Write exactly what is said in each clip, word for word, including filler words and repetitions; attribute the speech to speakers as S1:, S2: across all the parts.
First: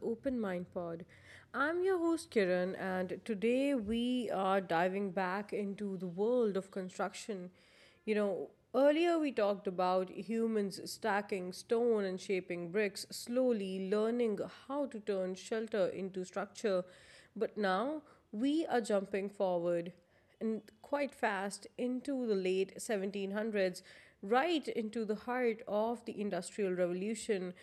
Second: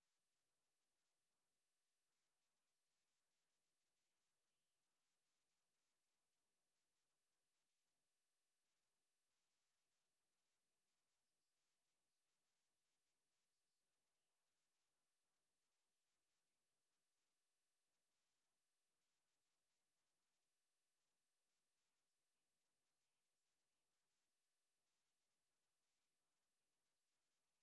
S1: Open Mind Pod. I'm your host Kiran, and today we are diving back into the world of construction. You know, earlier we talked about humans stacking stone and shaping bricks, slowly learning how to turn shelter into structure, but now we are jumping forward, and quite fast, into the late seventeen hundreds, right into the heart of the Industrial Revolution.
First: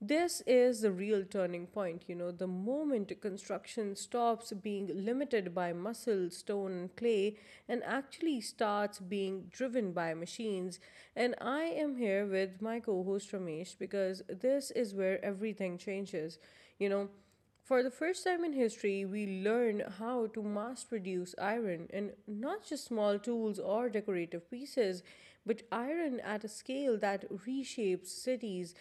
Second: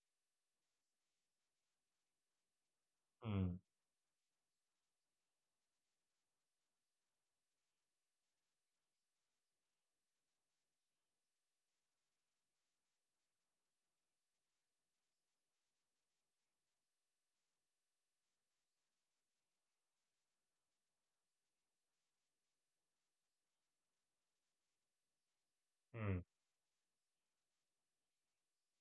S1: This is the real turning point, you know, the moment
S2: Mm,
S1: construction stops being limited by muscle, stone, and clay, and actually starts being driven by machines. And I am here with my co host Ramesh, because this is where everything changes. You know, for the first time in history, we learn how to mass produce iron, and not just small tools or decorative pieces, but iron
S2: mm,
S1: at a scale that reshapes cities.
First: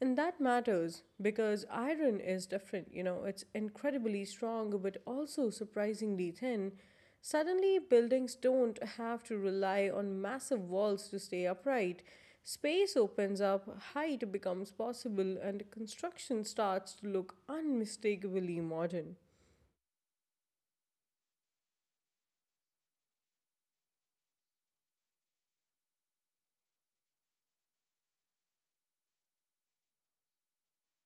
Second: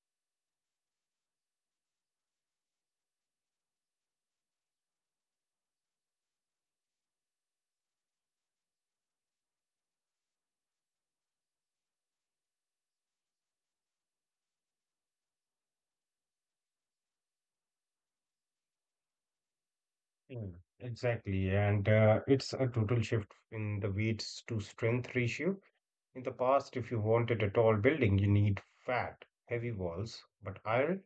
S1: And that matters because iron is different. You know, it's incredibly strong but also surprisingly thin. Suddenly, buildings don't have to rely on massive walls to stay upright. Space opens up, height becomes possible, and construction starts to look unmistakably modern.
S2: mm. Exactly. And uh, it's a total shift in the weights to strength ratio. In the past, if you wanted a tall building, you need fat, heavy walls. But iron,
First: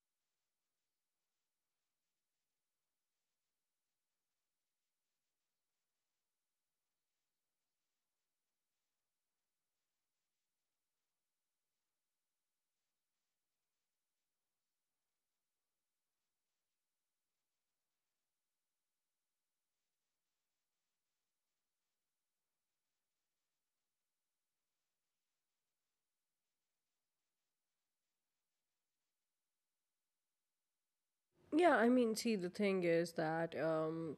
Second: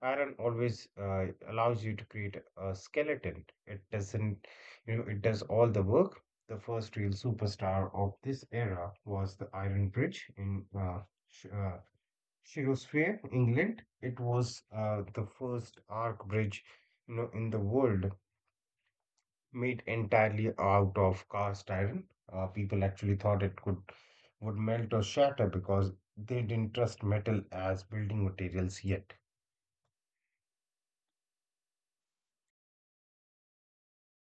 S2: iron always uh, allows you to create a skeleton. It doesn't, you know, it does all the work. The first real superstar of this era was the Iron Bridge in uh, Sh uh, Shropshire, England. It was uh, the first arc bridge, you know, in the world, made entirely out of cast iron. Uh, people actually thought it could would melt or shatter because they didn't trust metal as building materials yet.
S1: Yeah, I mean, see, the thing is that, um,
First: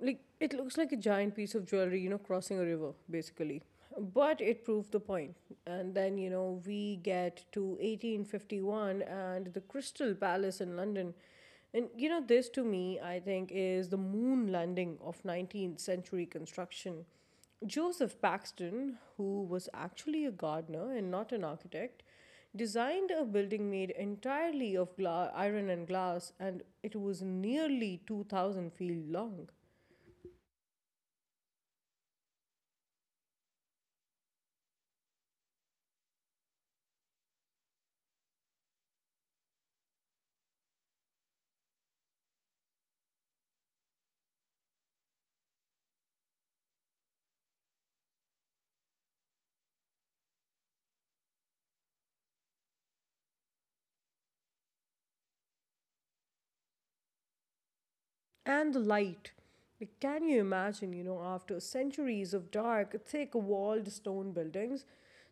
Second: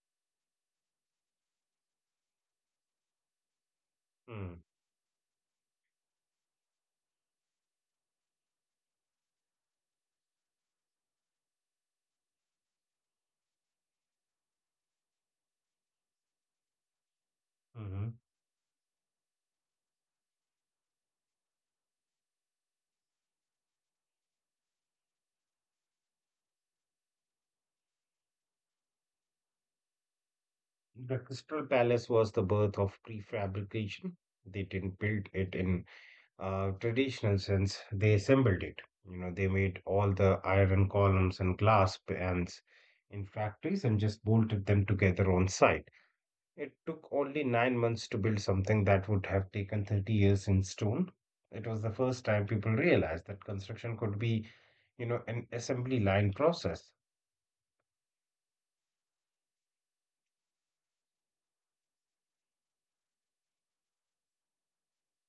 S1: like, it looks like a giant piece of jewelry, you know, crossing a river, basically. But
S2: Mm,
S1: it proved the point. And then, you know, we get to eighteen fifty-one and the Crystal Palace in London. And, you know, this to me, I think, is the moon landing of nineteenth century construction.
S2: mhm.
S1: Joseph Paxton, who was actually a gardener and not an architect, designed a building made entirely of gla- iron and glass, and it was nearly two thousand feet long.
S2: The Crystal Palace was the birth of prefabrication. They didn't build it in uh, traditional sense. They assembled it. You know, they made all the iron columns and glass pans in factories and just bolted them together on site. It took only nine months to build something that would have taken thirty years in stone. It was the first time people realized that construction could be, you know, an assembly line process.
S1: And the light. Like, can you imagine, you know, after centuries of dark, thick walled stone buildings,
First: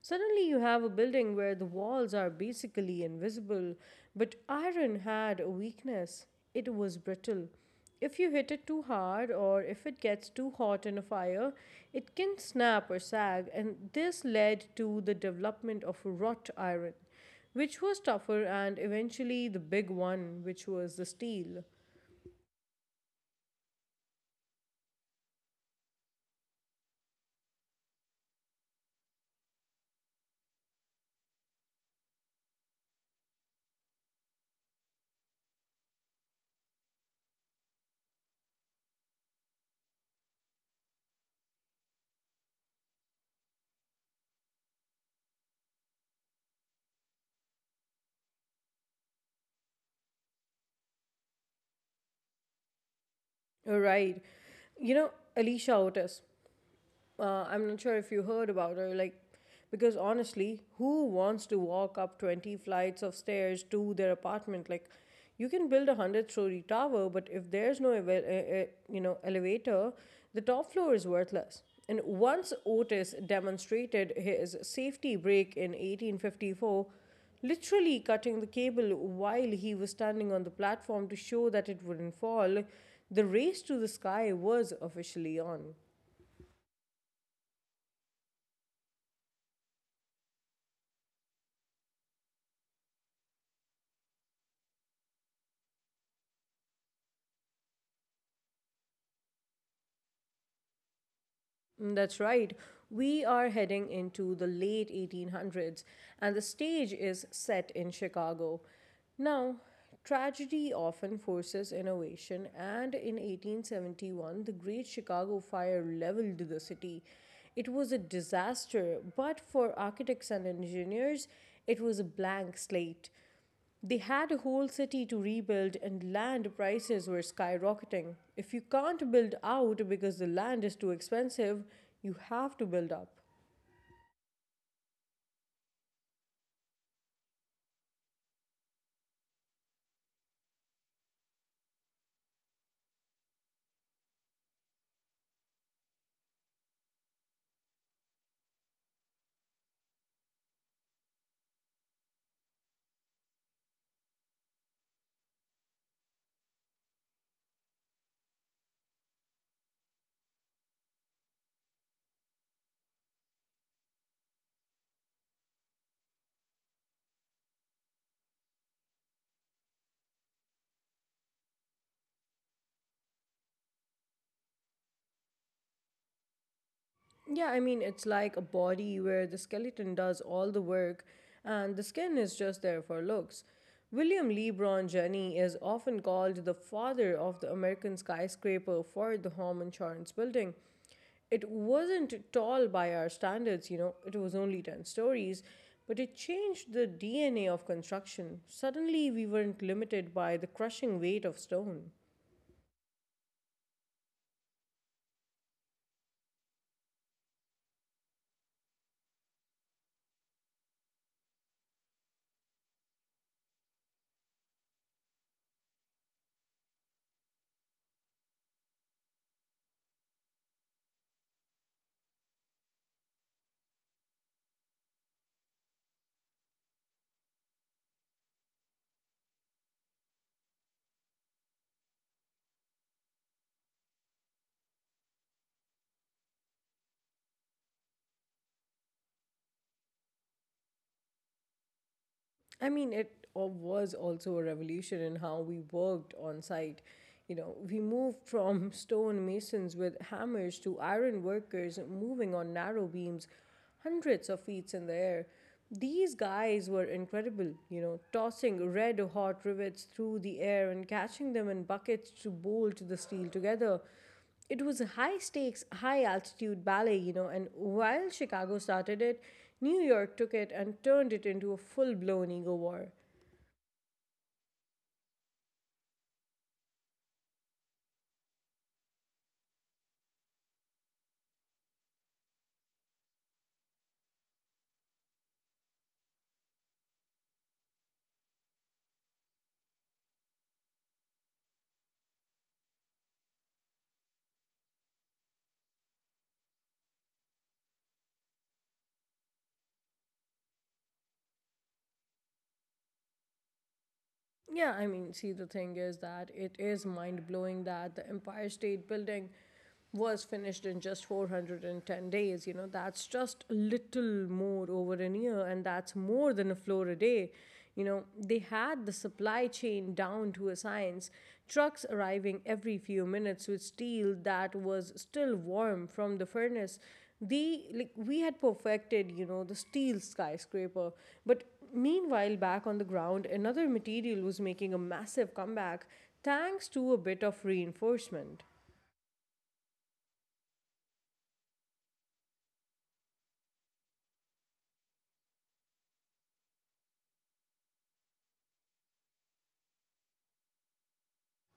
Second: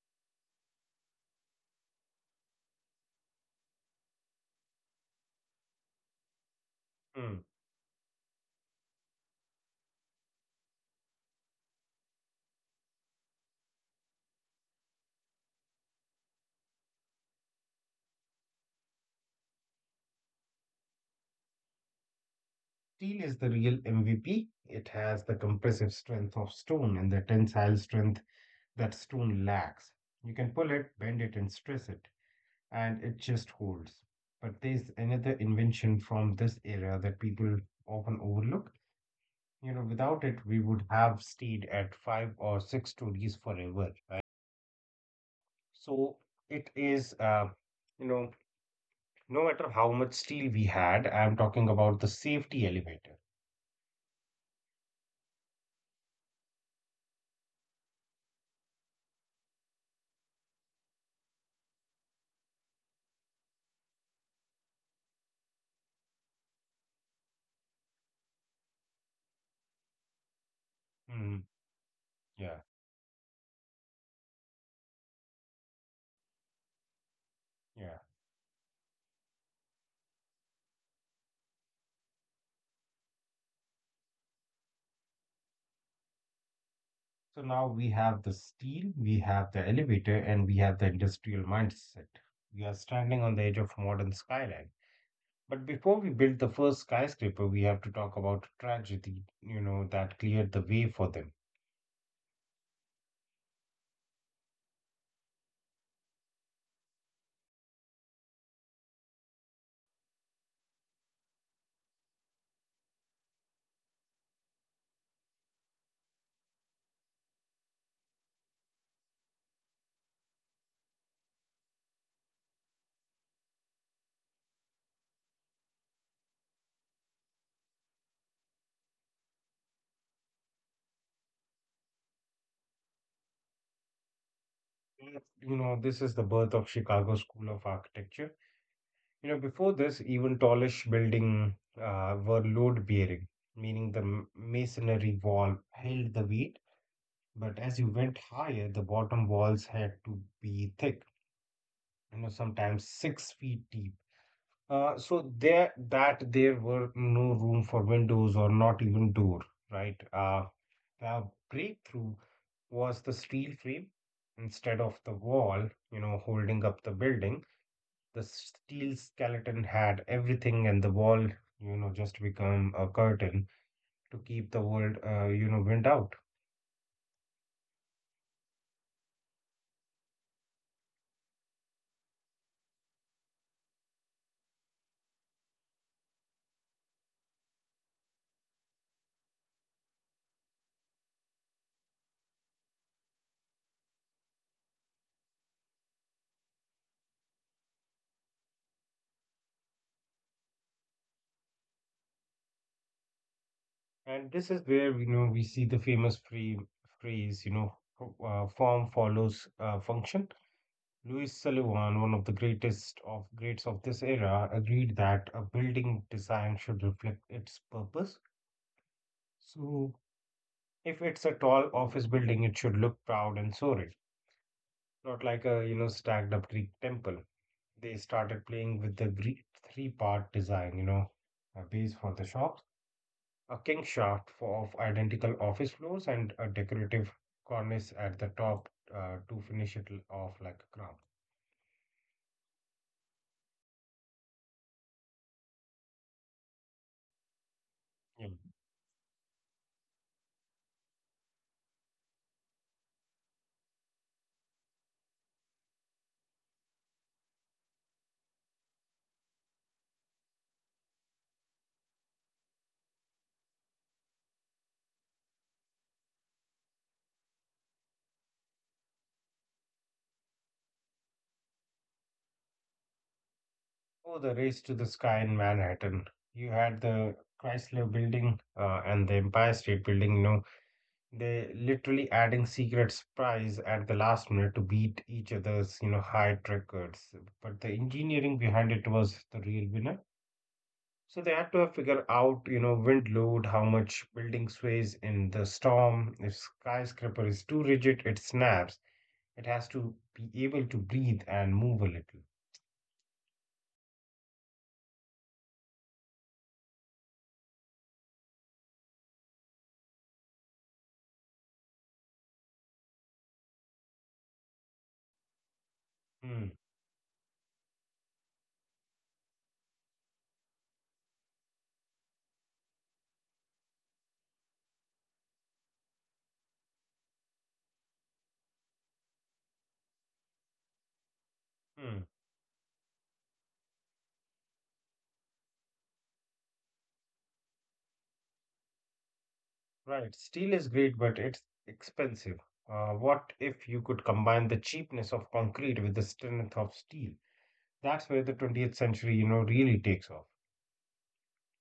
S1: suddenly you have a building where the walls are basically invisible? But iron had a weakness: it was
S2: Hmm.
S1: brittle. If you hit it too hard or if it gets too hot in a fire, it can snap or sag, and this led to the development of wrought iron, which was tougher, and eventually the big one, which was the steel.
S2: Steel is the real M V P. It has the compressive strength of stone and the tensile strength that stone lacks. You can pull it, bend it, and stress it, and it just holds. But there's another invention from this era that people often overlook. You know, without it, we would have stayed at five or six stories forever, right? So it is, uh, you know, No matter how much steel we had, I'm talking about the safety elevator.
S1: Right. You know, Alicia Otis, uh, I'm not sure if you heard about her, like, because honestly, who wants to walk up twenty flights of stairs to their apartment? Like, you can build a one hundred story tower, but if there's no, eva- uh, uh, you know, elevator, the top floor is
S2: Mm,
S1: worthless. And once
S2: yeah,
S1: Otis demonstrated his safety brake in eighteen fifty-four,
S2: yeah.
S1: literally cutting the cable while he was standing on the platform to show that it wouldn't fall, the race to the sky was officially on.
S2: So now we have the steel, we have the elevator, and we have the industrial mindset. We are standing on the edge of modern skyline. But before we build the first skyscraper, we have to talk about tragedy, you know, that cleared the way for them.
S1: Mm, that's right. We are heading into the late eighteen hundreds, and the stage is set in Chicago. Now, tragedy often forces innovation, and in eighteen seventy-one, the Great Chicago Fire leveled the city. It was a disaster, but for architects and engineers, it was a blank slate. They had a whole city to rebuild, and land prices were skyrocketing. If you can't build out because the land is too expensive, you have to build up.
S2: You know, this is the birth of Chicago School of Architecture. You know, before this, even tallish building uh, were load-bearing, meaning the m- masonry wall held the weight, but as you went higher, the bottom walls had to be thick, you know, sometimes six feet deep. Uh, so there, that there were no room for windows or not even door, right? Uh, the breakthrough was the steel frame instead of the wall, you know, holding up the building. The steel skeleton had everything, and the wall, you know, just become a curtain to keep the world, uh, you know, wind out.
S1: Yeah, I mean, it's like a body where the skeleton does all the work and the skin is just there for looks. William LeBron Jenney is often called the father of the American skyscraper for the Home Insurance Building. It wasn't tall by our standards, you know, it was only ten stories, but it changed the D N A of construction. Suddenly, we weren't limited by the crushing weight of stone.
S2: And this is where, you know, we see the famous free phrase, you know, f- uh, form follows uh, function. Louis Sullivan, one of the greatest of greats of this era, agreed that a building design should reflect its purpose. So, if it's a tall office building, it should look proud and soaring, not like a you know stacked up Greek temple. They started playing with the three part design, you know, a base for the shops, a king shaft for, of identical office floors, and a decorative cornice at the top, uh, to finish it l- off like a crown.
S1: I mean, it uh, was also a revolution in how we worked on site. You know, we moved
S2: Yep.
S1: from stone masons with hammers to iron workers moving on narrow beams hundreds of feet in the air. These guys were incredible, you know, tossing red hot rivets through the air and catching them in buckets to bolt the steel together. It was a high stakes, high altitude ballet, you know, and while Chicago started it, New York took it and turned it into a full blown ego war.
S2: Oh, the race to the sky in Manhattan. You had the Chrysler building uh, and the Empire State building, you know, they literally adding secret surprise at the last minute to beat each other's, you know, height records. But the engineering behind it was the real winner. So they had to have figured out, you know, wind load, how much building sways in the storm. If skyscraper is too rigid, it snaps. It has to be able to breathe and move a little.
S1: Yeah, I mean, see, the thing is that it is mind blowing that the Empire State Building was finished in just four hundred ten days. You know, that's just a little more over an year, and that's more
S2: Hmm.
S1: than a floor a day. You know, they had the supply chain down to a science, trucks arriving every few minutes with steel that was still warm from the furnace. The like we had perfected you know the steel skyscraper. But
S2: Hmm.
S1: meanwhile, back on the ground, another material was making a massive comeback, thanks to a bit of reinforcement.
S2: Right. Steel is great, but it's expensive. Uh, what if you could combine the cheapness of concrete with the strength of steel? That's where the twentieth century, you know, really takes off.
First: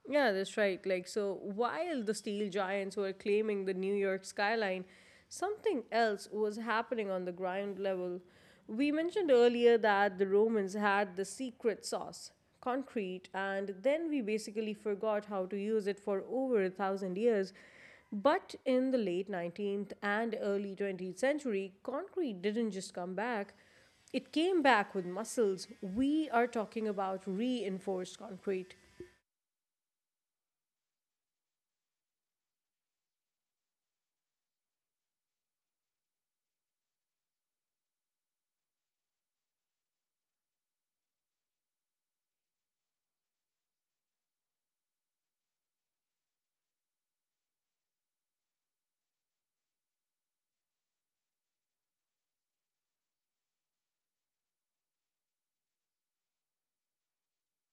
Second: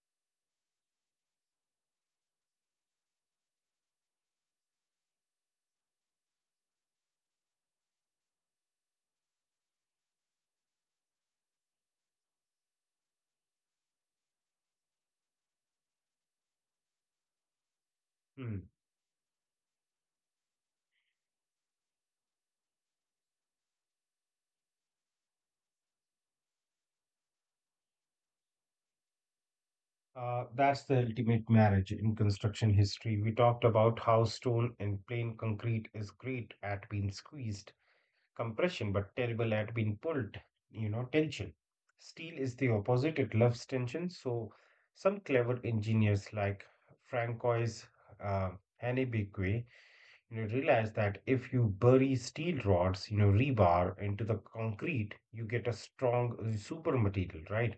S1: Yeah, that's right. Like, so while the steel giants were claiming the New York skyline, something else was happening on the ground level. We mentioned earlier that the Romans had the secret sauce, concrete, and then we basically forgot how to use it for over a thousand years. But
S2: Hmm.
S1: in the late nineteenth and early twentieth century, concrete didn't just come back, it came back with muscles. We are talking about reinforced concrete.
S2: Uh, that's the ultimate marriage in construction history. We talked about how stone and plain concrete is great at being squeezed, compression, but terrible at being pulled, you know, tension. Steel is the opposite, it loves tension. So, some clever engineers like Francois uh, Hanebekwe, you know, realized that if you bury steel rods, you know, rebar into the concrete, you get a strong uh, super material, right?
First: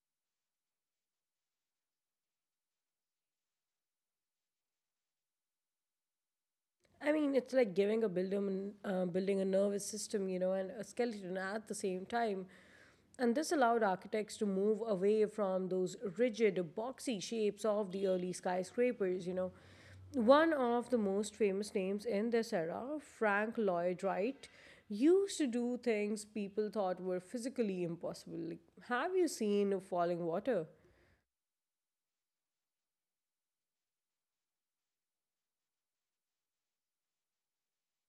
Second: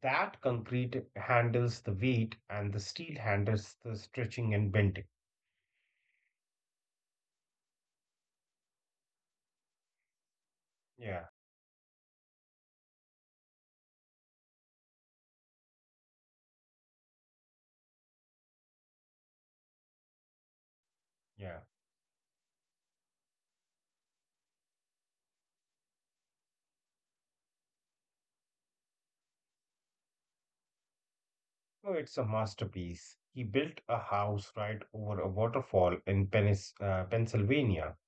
S2: That concrete handles the weight and the steel handles the stretching and bending.
S1: I mean, it's like giving a building, uh, building a nervous system, you know, and a
S2: Yeah,
S1: skeleton at the same time. And this allowed architects to move away from those rigid, boxy shapes of the early skyscrapers, you know. One of the most
S2: yeah.
S1: famous names in this era, Frank Lloyd Wright, used to do things people thought were physically impossible. Like, have you seen Falling Water?
S2: Oh, it's a masterpiece. He built a house right over a waterfall in Penis, uh, Pennsylvania.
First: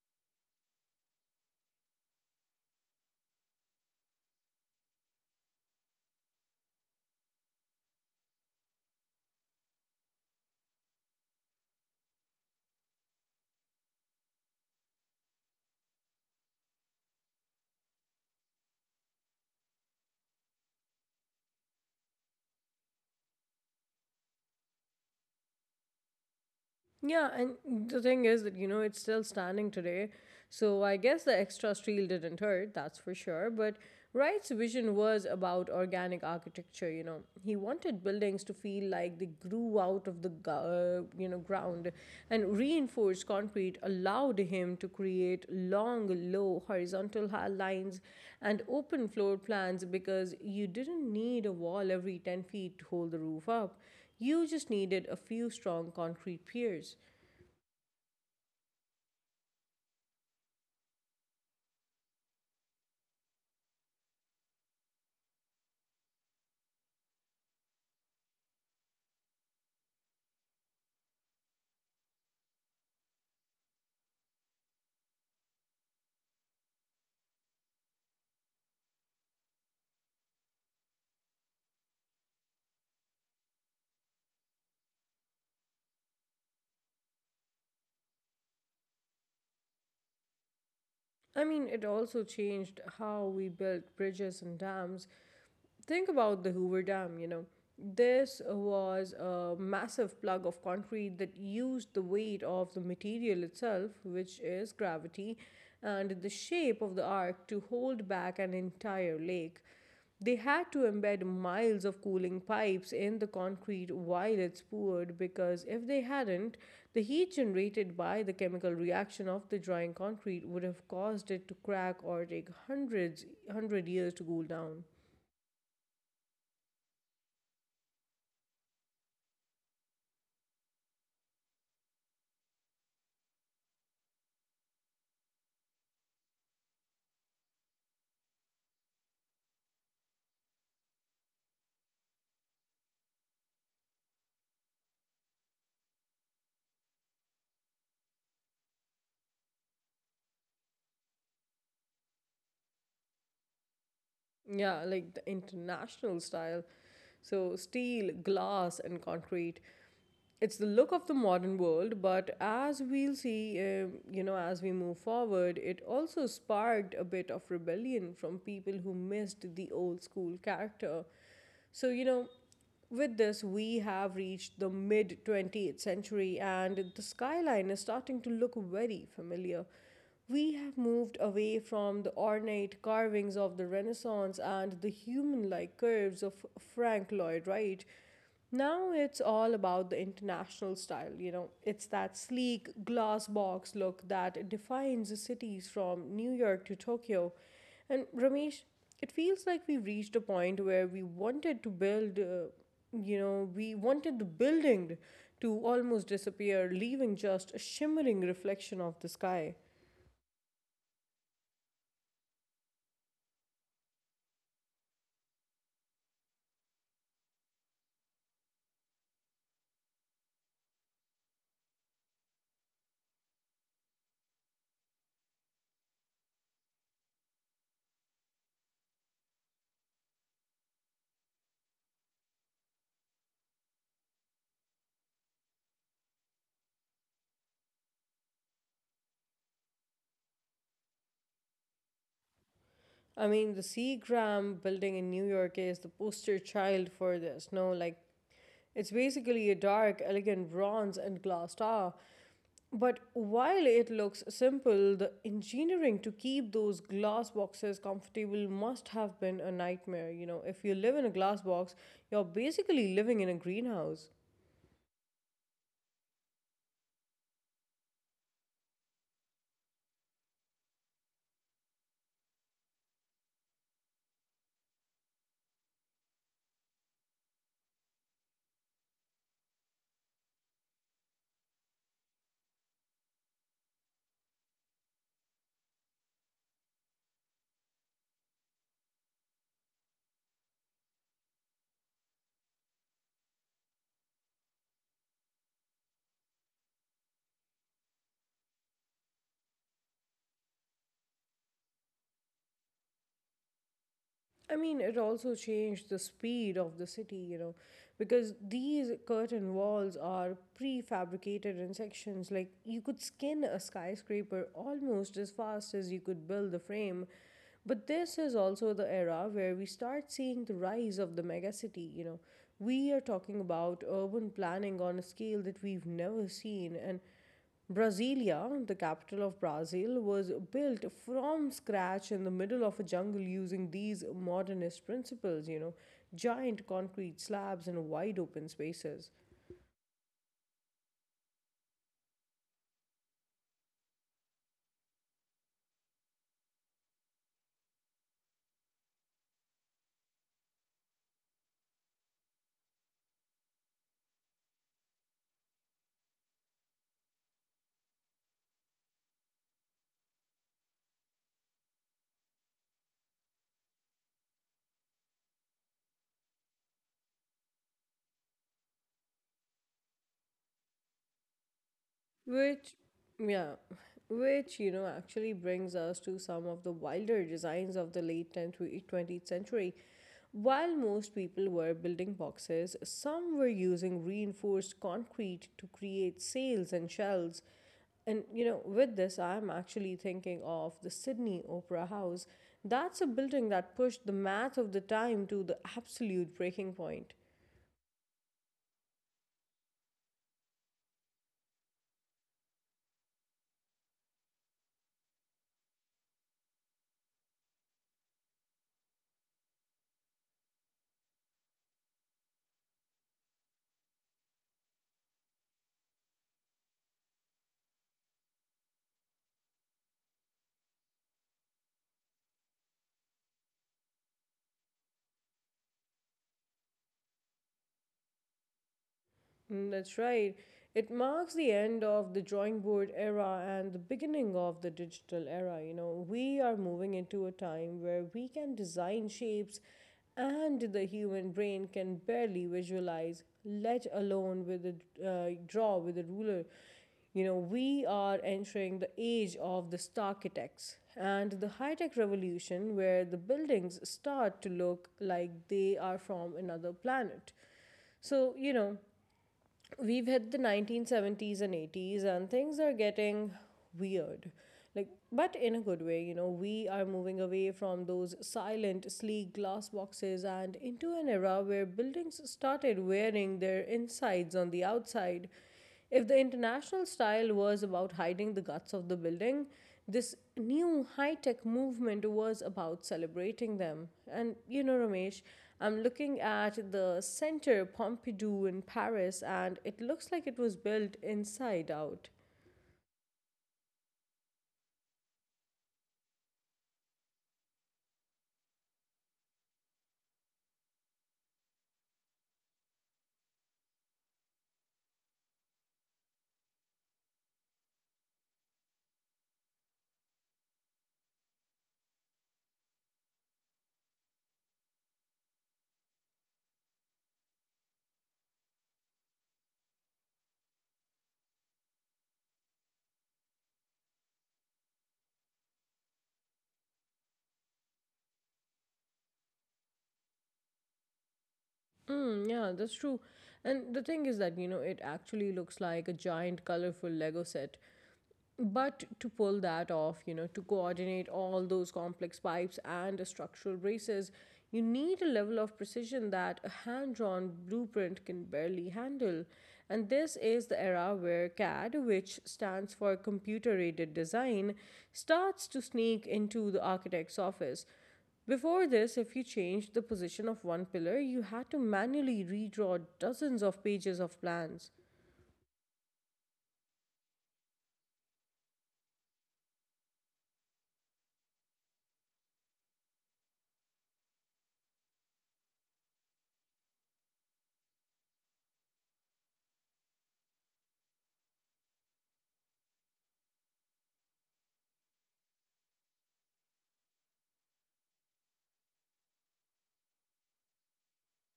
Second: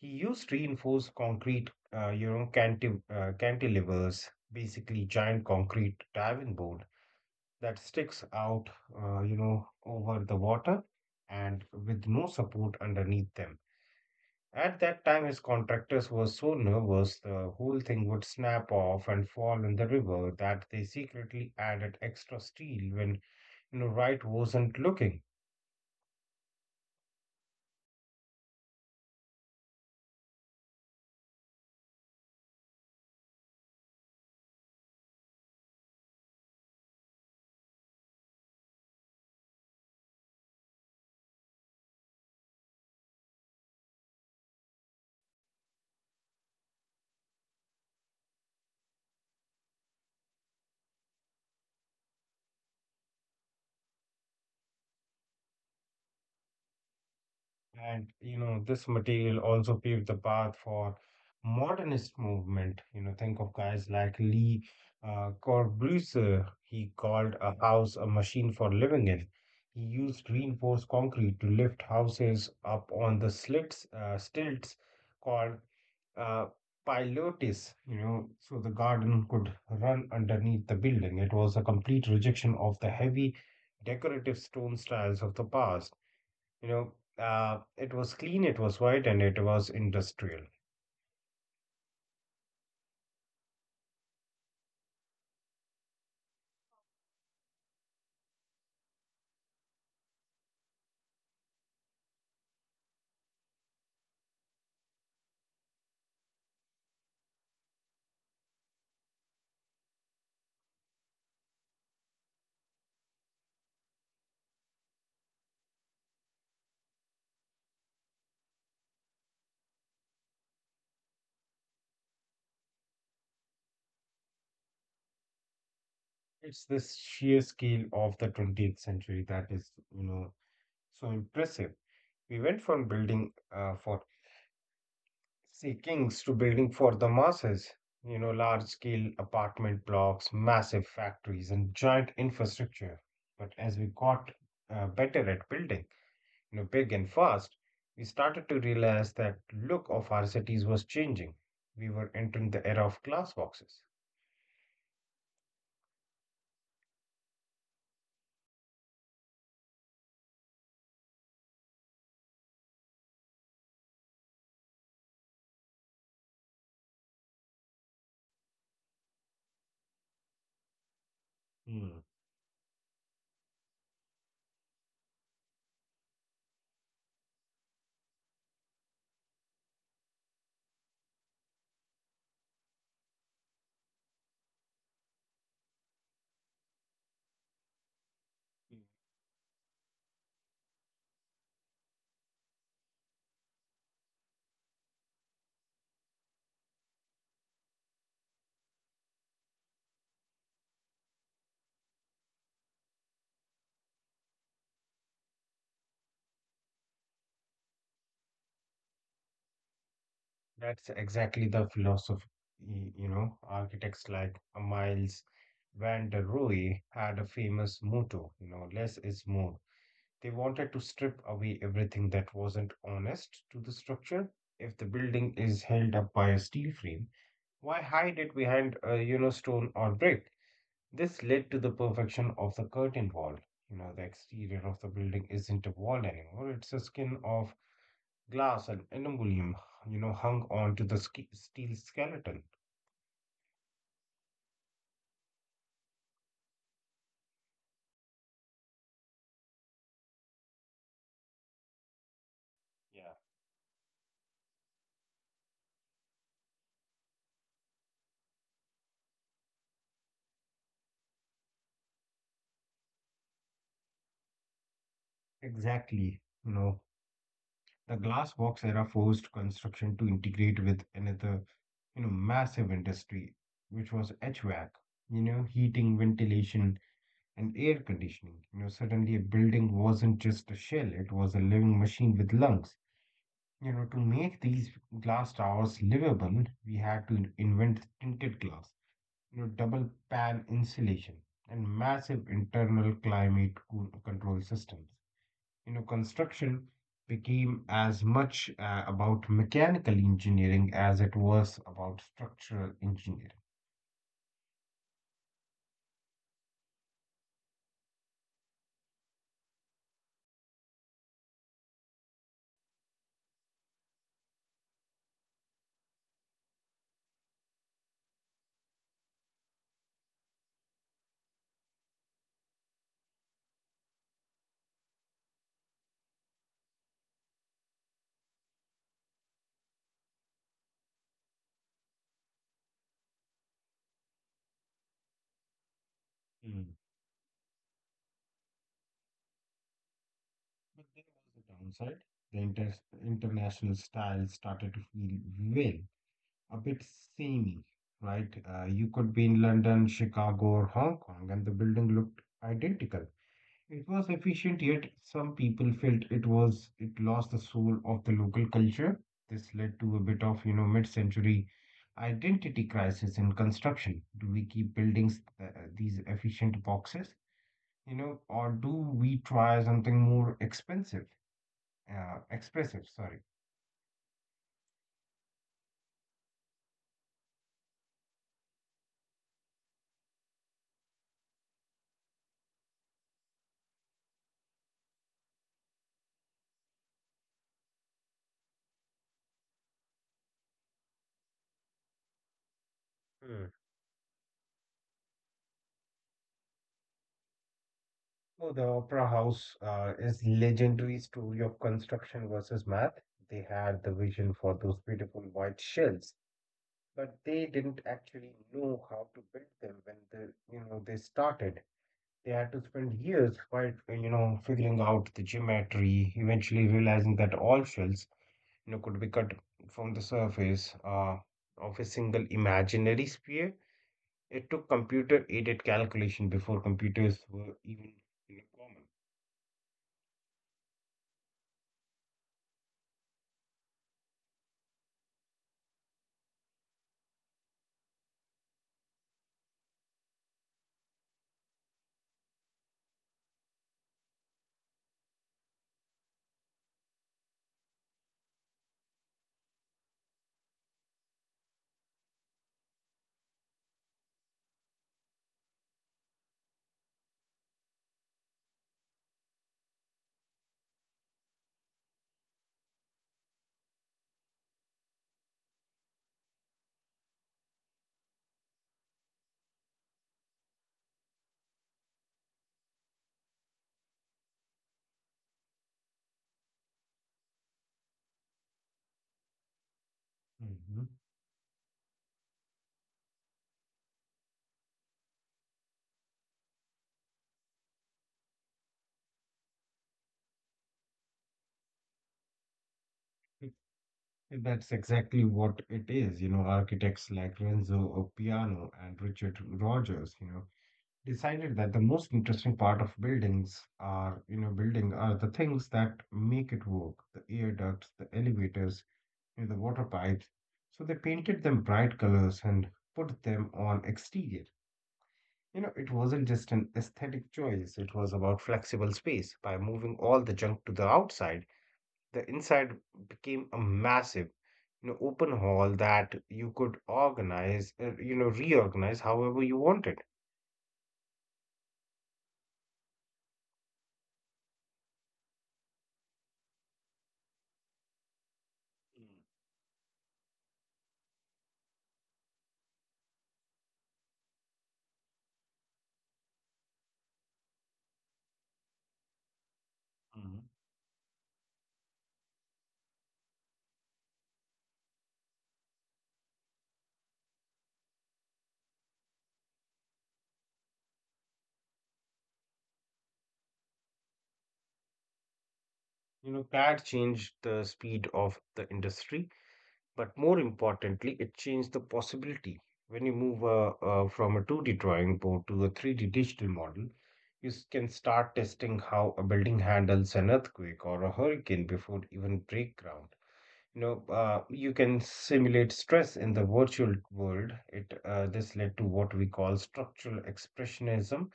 S2: He used reinforced concrete, uh, you know, canti- uh, cantilevers, basically giant concrete diving board that sticks out, uh, you know, over the water and with no support underneath them. At that time, his contractors were so nervous the whole thing would snap off and fall in the river that they secretly added extra steel when, you know, Wright wasn't looking.
S1: Yeah, and the thing is that, you know, it's still standing today. So I guess the extra steel didn't hurt, that's for sure. But Wright's vision was about organic architecture, you know. He wanted buildings to feel like they grew out of the, gu- uh, you know, ground. And reinforced concrete allowed him to create long, low, horizontal ha- lines and open floor plans, because you didn't need a wall every ten feet to hold the roof up. You just needed a few strong concrete piers.
S2: And you know this material also paved the path for modernist movement. You know, think of guys like Lee uh, Corbusier. He called a house a machine for living in. He used reinforced concrete to lift houses up on the slits, uh, stilts called uh, pilates, you know, so the garden could run underneath the building. It was a complete rejection of the heavy decorative stone styles of the past. You know, uh, it was clean, it was white, and it was industrial.
S1: I mean, it also changed how we built bridges and dams. Think about the Hoover Dam, you know. This was a massive plug of concrete that used the weight of the material itself, which is gravity, and the shape of the arc to hold back an entire lake. They had to embed miles of cooling pipes in the concrete while it's poured, because if they hadn't, the heat generated by the chemical reaction of the drying concrete would have caused it to crack, or take hundreds, hundred years to cool down.
S2: It's this sheer scale of the twentieth century that is, you know, so impressive. We went from building uh, for Seekings to building for the masses, you know, large scale apartment blocks, massive factories, and giant infrastructure. But as we got uh, better at building, you know, big and fast, we started to realize that look of our cities was changing. We were entering the era of glass boxes.
S1: Yeah, like the international style. So, steel, glass, and concrete. It's the look of the modern world, but as we'll see, um, you know, as we move forward, it also sparked a bit of rebellion from people who missed the old school character. So,
S2: Hmm.
S1: you know, with this, we have reached the mid twentieth century, and the skyline is starting to look very familiar. We have moved away from the ornate carvings of the Renaissance and the human like curves of Frank Lloyd Wright. Now it's all about the international style, you know. It's that sleek glass box look that defines cities from New York to Tokyo. And Ramesh, it feels like we've reached a point where we wanted to build, uh, you know, we wanted the building to almost disappear, leaving just a shimmering reflection of the sky.
S2: That's exactly the philosophy, you know, architects like Miles van der Rohe had a famous motto, you know, less is more. They wanted to strip away everything that wasn't honest to the structure. If the building is held up by a steel frame, why hide it behind a you know stone or brick? This led to the perfection of the curtain wall. You know, the exterior of the building isn't a wall anymore. It's a skin of glass and aluminum, you know, hung onto the ske- steel skeleton.
S1: I mean, the C. Graham Building in New York is the poster child for this. No, like, it's basically a dark, elegant bronze and glass tower. But
S2: Yeah.
S1: while it looks simple, the engineering to keep those glass boxes comfortable must have been a nightmare. You know, if you live in a glass box, you're basically living in a greenhouse.
S2: Exactly. You know, the glass box era forced construction to integrate with another, you know, massive industry, which was H V A C, you know, heating, ventilation, and air conditioning. You know, suddenly a building wasn't just a shell, it was a living machine with lungs. You know, to make these glass towers livable, we had to invent tinted glass, you know, double pan insulation, and massive internal climate co- control systems. You know, construction became as much uh, about mechanical engineering as it was about structural engineering.
S1: I mean, it also changed the speed of the city, you know, because these curtain walls are prefabricated in sections. Like, you could skin a skyscraper almost as fast as you could build the frame. But this is also the era where we start seeing the rise of the megacity, you know. We are talking about urban planning on a scale that we've never seen, and Brasilia, the capital of Brazil, was built from scratch in the middle of a jungle using these modernist principles, you know, giant
S2: Mm.
S1: concrete slabs and wide open spaces.
S2: But there was a downside. The inter- international style started to feel, well, a bit samey, right? Uh, you could be in London, Chicago, or Hong Kong, and the building looked identical. It was efficient, yet some people felt it was it lost the soul of the local culture. This led to a bit of, you know, mid-century identity crisis in construction. Do we keep buildings uh, these efficient boxes, you know, or do we try something more expensive, uh,
S1: Which,
S2: expressive, sorry.
S1: yeah, which, you know, actually brings us to some of the wilder designs of the late tenth, to twentieth century. While most people were building boxes, some were using reinforced concrete to create sails and shells. And, you know, with this, I'm actually thinking of the Sydney Opera House. That's a
S2: Hmm.
S1: building that pushed the math of the time to the absolute breaking point.
S2: Oh, the Opera House uh, is legendary story of construction versus math. They had the vision for those beautiful white shells but they didn't actually know how to build them when the you know they started. They had to spend years quite uh, you know figuring out the geometry, eventually realizing that all shells you know could be cut from the surface uh, of a single imaginary sphere. It took computer aided calculation before computers were even, you know, common.
S1: Mm, that's right. It marks the end of the drawing board era and the beginning of the digital era. You know, we are moving into a time where we can design shapes, and the human brain can barely visualize, let alone with a uh, draw with a ruler. You know, we are entering the age of the star architects and the high tech revolution, where the buildings start to look like they are from another planet. So, you know, we've hit the nineteen seventies and eighties and things are getting weird, like, but in a good way. You know, we are moving away from those silent sleek glass boxes and into an era where buildings started wearing their insides on the outside. If the international style was about hiding the guts of the building, this
S2: Mhm.
S1: new high tech movement was about celebrating them. And you know, Ramesh, I'm looking at the Centre Pompidou in Paris, and it looks like it was built inside out.
S2: It- it- That's exactly what it is. You know, architects like Renzo Piano and Richard Rogers, you know, decided that the most interesting part of buildings are, you know, building are the things that make it work, the air ducts, the elevators, you know, the water pipes. So they painted them bright colors and put them on exterior. You know, it wasn't just an aesthetic choice, it was about flexible space. By moving all the junk to the outside, the inside became a massive, you know, open hall that you could organize, uh, you know, reorganize however you wanted.
S1: Mm, yeah, that's true. And the thing is that, you know, it actually looks like a giant colorful Lego set. But to pull that off, you know, to coordinate all those complex pipes and structural braces, you need a level of precision that a hand drawn blueprint can barely handle. And this is the era where CAD, which stands for computer aided design, starts to sneak into the architect's office. Before this, if you changed the position of one pillar, you had to manually redraw dozens of pages of plans.
S2: You know, CAD changed the speed of the industry, but more importantly, it changed the possibility. When you move uh, uh, from a two D drawing board to a three D digital model, you s- can start testing how a building handles an earthquake or a hurricane before even break ground. You know, uh, you can simulate stress in the virtual world. It uh, This led to what we call structural expressionism.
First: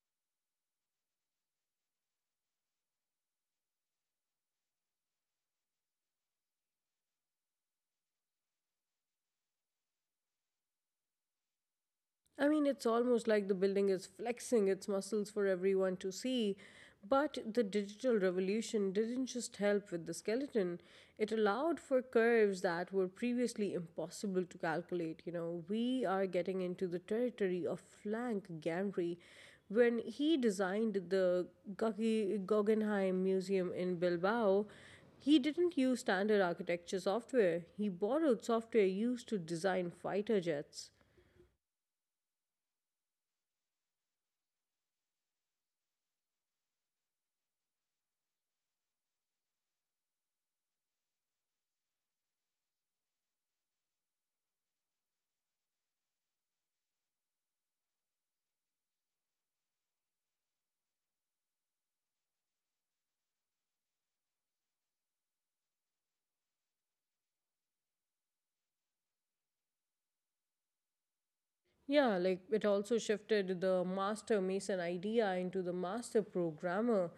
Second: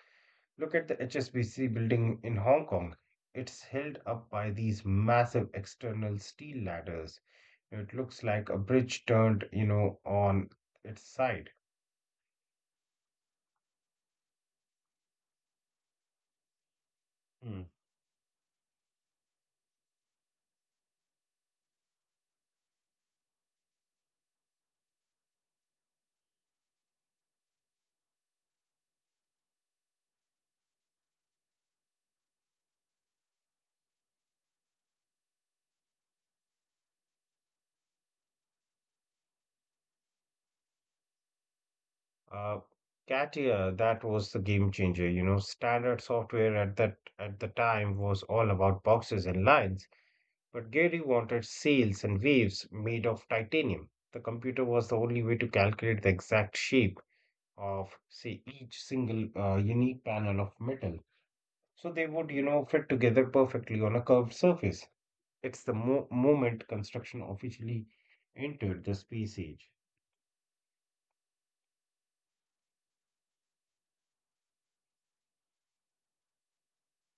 S2: Look at the H S B C building in Hong Kong. It's held up by these massive external steel ladders. It looks like a bridge turned, you know, on its side.
S1: I mean, it's almost like the building is flexing its muscles for everyone to see. But the
S2: Hmm.
S1: digital revolution didn't just help with the skeleton, it allowed for curves that were previously impossible to calculate. You know, we are getting into the territory of Frank Gehry. When he designed the Gugge- Guggenheim Museum in Bilbao, he didn't use standard architecture software. He borrowed software used to design fighter jets.
S2: Uh, Katia, that was the game changer. You know, standard software at that at the time was all about boxes and lines, but Gary wanted sails and waves made of titanium. The computer was the only way to calculate the exact shape of, say, each single uh, unique panel of metal. So they would, you know, fit together perfectly on a curved surface. It's the mo moment construction officially entered the space age.
S1: Yeah, like it also shifted the master mason idea into the master programmer.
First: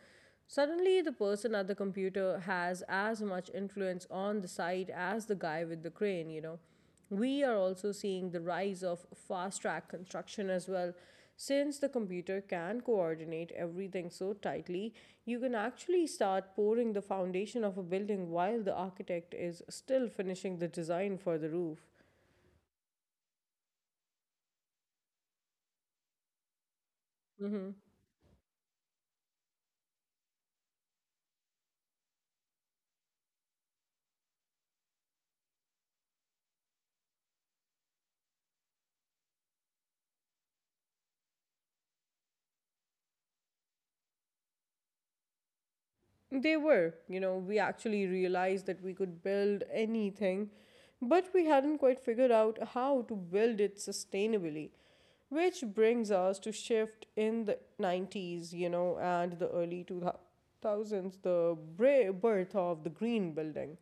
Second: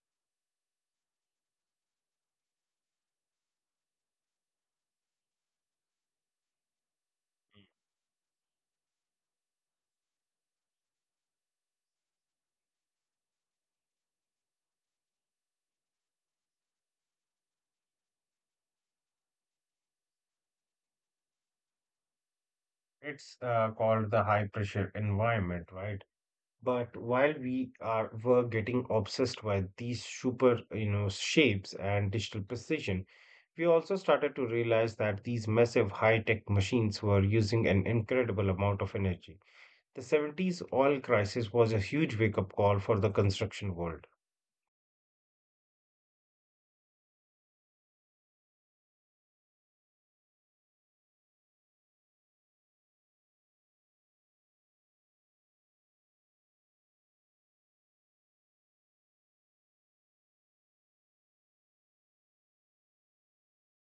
S1: Suddenly, the person at the computer has as much influence on the site as the guy with the crane, you know. We are also seeing the rise of fast track construction as well. Since the computer can coordinate everything so tightly, you can actually start pouring the foundation of a building while the architect is still finishing the design for the roof.
S2: It's uh, called the high pressure environment, right? But while we are were getting obsessed by these super, you know, shapes and digital precision, we also started to realize that these massive high-tech machines were using an incredible amount of energy. The seventies oil crisis was a huge wake-up call for the construction world.
S1: They were, you know, we actually realized that we could build anything, but we hadn't quite figured out how to build it sustainably. Which brings us to shift in the nineties, you know, and the early two thousands, the bra- birth of the green building.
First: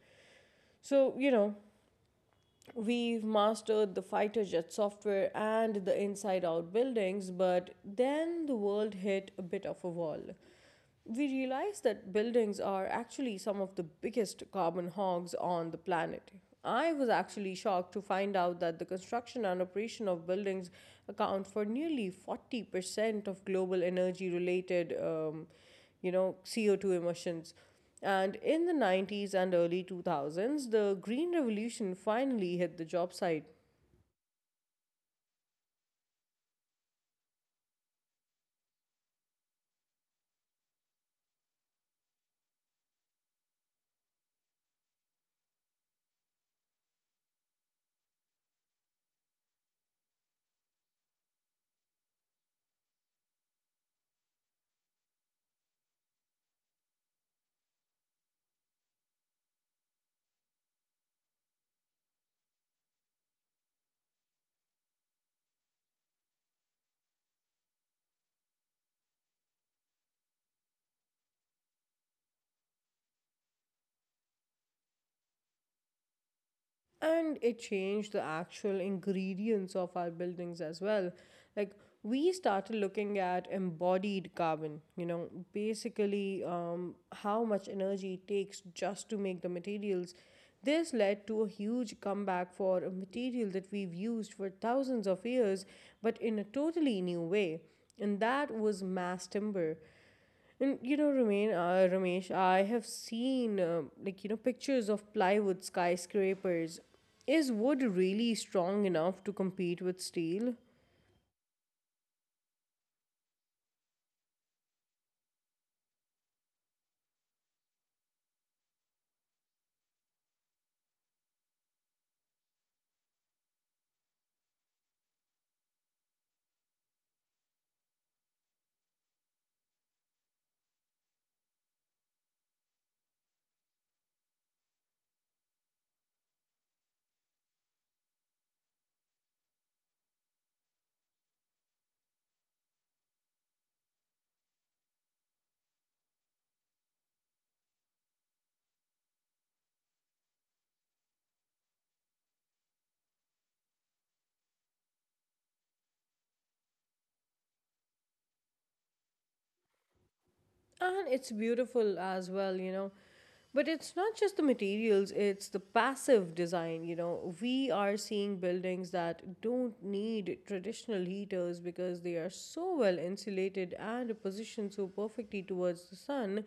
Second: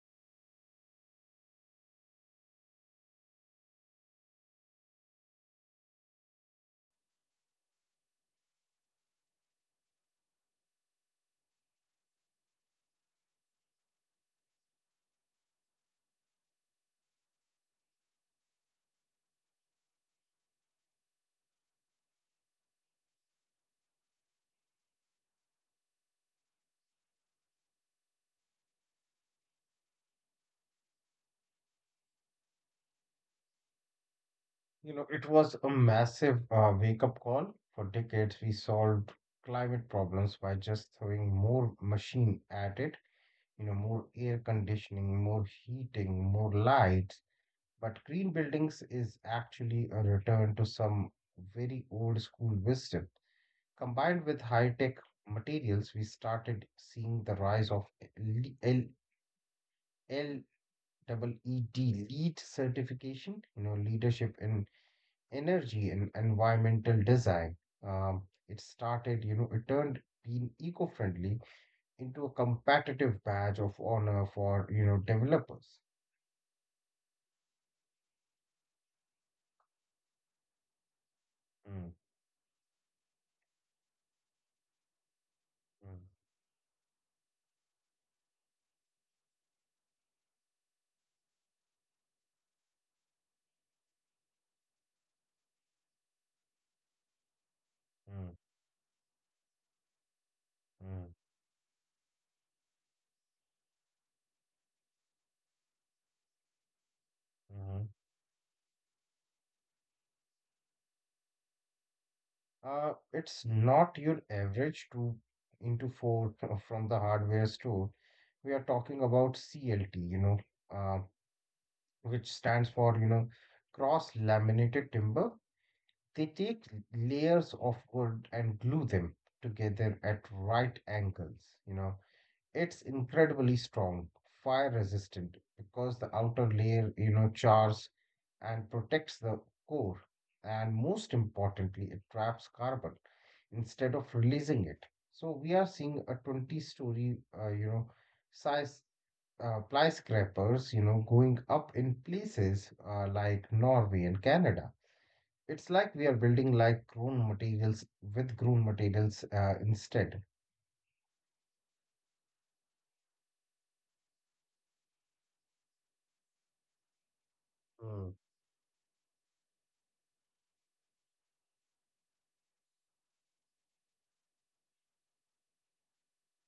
S1: So, you know, we've mastered the fighter jet software and the inside out buildings, but then the world hit a bit of a wall. We realized that buildings are actually some of the biggest carbon hogs on the planet. I was actually shocked to find out that the construction and operation of buildings account for nearly forty percent of global energy related um, you know, C O two emissions, and in the nineties and early two thousands, the Green Revolution finally hit the job site.
S2: You know, it was a massive uh, wake-up call. For decades, we solved climate problems by just throwing more machine at it, you know, more air conditioning, more heating, more lights. But green buildings is actually a return to some very old school wisdom. Combined with high-tech materials, we started seeing the rise of L L- L E E D, LEED lead certification, you know, leadership in energy and environmental design. Um, it started, you know, it turned being eco-friendly into a competitive badge of honor for, you know, developers.
S1: And it changed the actual ingredients of our buildings as well. Like,
S2: Mm,
S1: we started looking at embodied carbon, you know,
S2: mm,
S1: basically um, how much energy it takes just to make the materials. This led to a huge comeback for a material that we've used for thousands of years, but in a totally new way. And
S2: mm,
S1: that was mass timber. And you
S2: mm,
S1: know, Ramesh, uh, Ramesh, I have seen um like, you know, pictures of plywood skyscrapers. Is wood
S2: mhm.
S1: really strong enough to compete with steel?
S2: Uh, it's not your average two into four from the hardware store. We are talking about C L T, you know, uh, which stands for, you know, cross-laminated timber. They take layers of wood and glue them together at right angles. You know, it's incredibly strong, fire resistant because the outer layer, you know, chars and protects the core. And most importantly, it traps carbon instead of releasing it. So we are seeing a twenty story, uh, you know, size uh, skyscrapers, you know, going up in places uh, like Norway and Canada. It's like we are building like grown materials with grown materials uh, instead.
S1: And it's beautiful as well, you know. But it's not just the materials, it's the passive design, you know. We are
S2: Mm,
S1: seeing buildings that don't need traditional heaters because they are so well insulated and positioned so perfectly towards the sun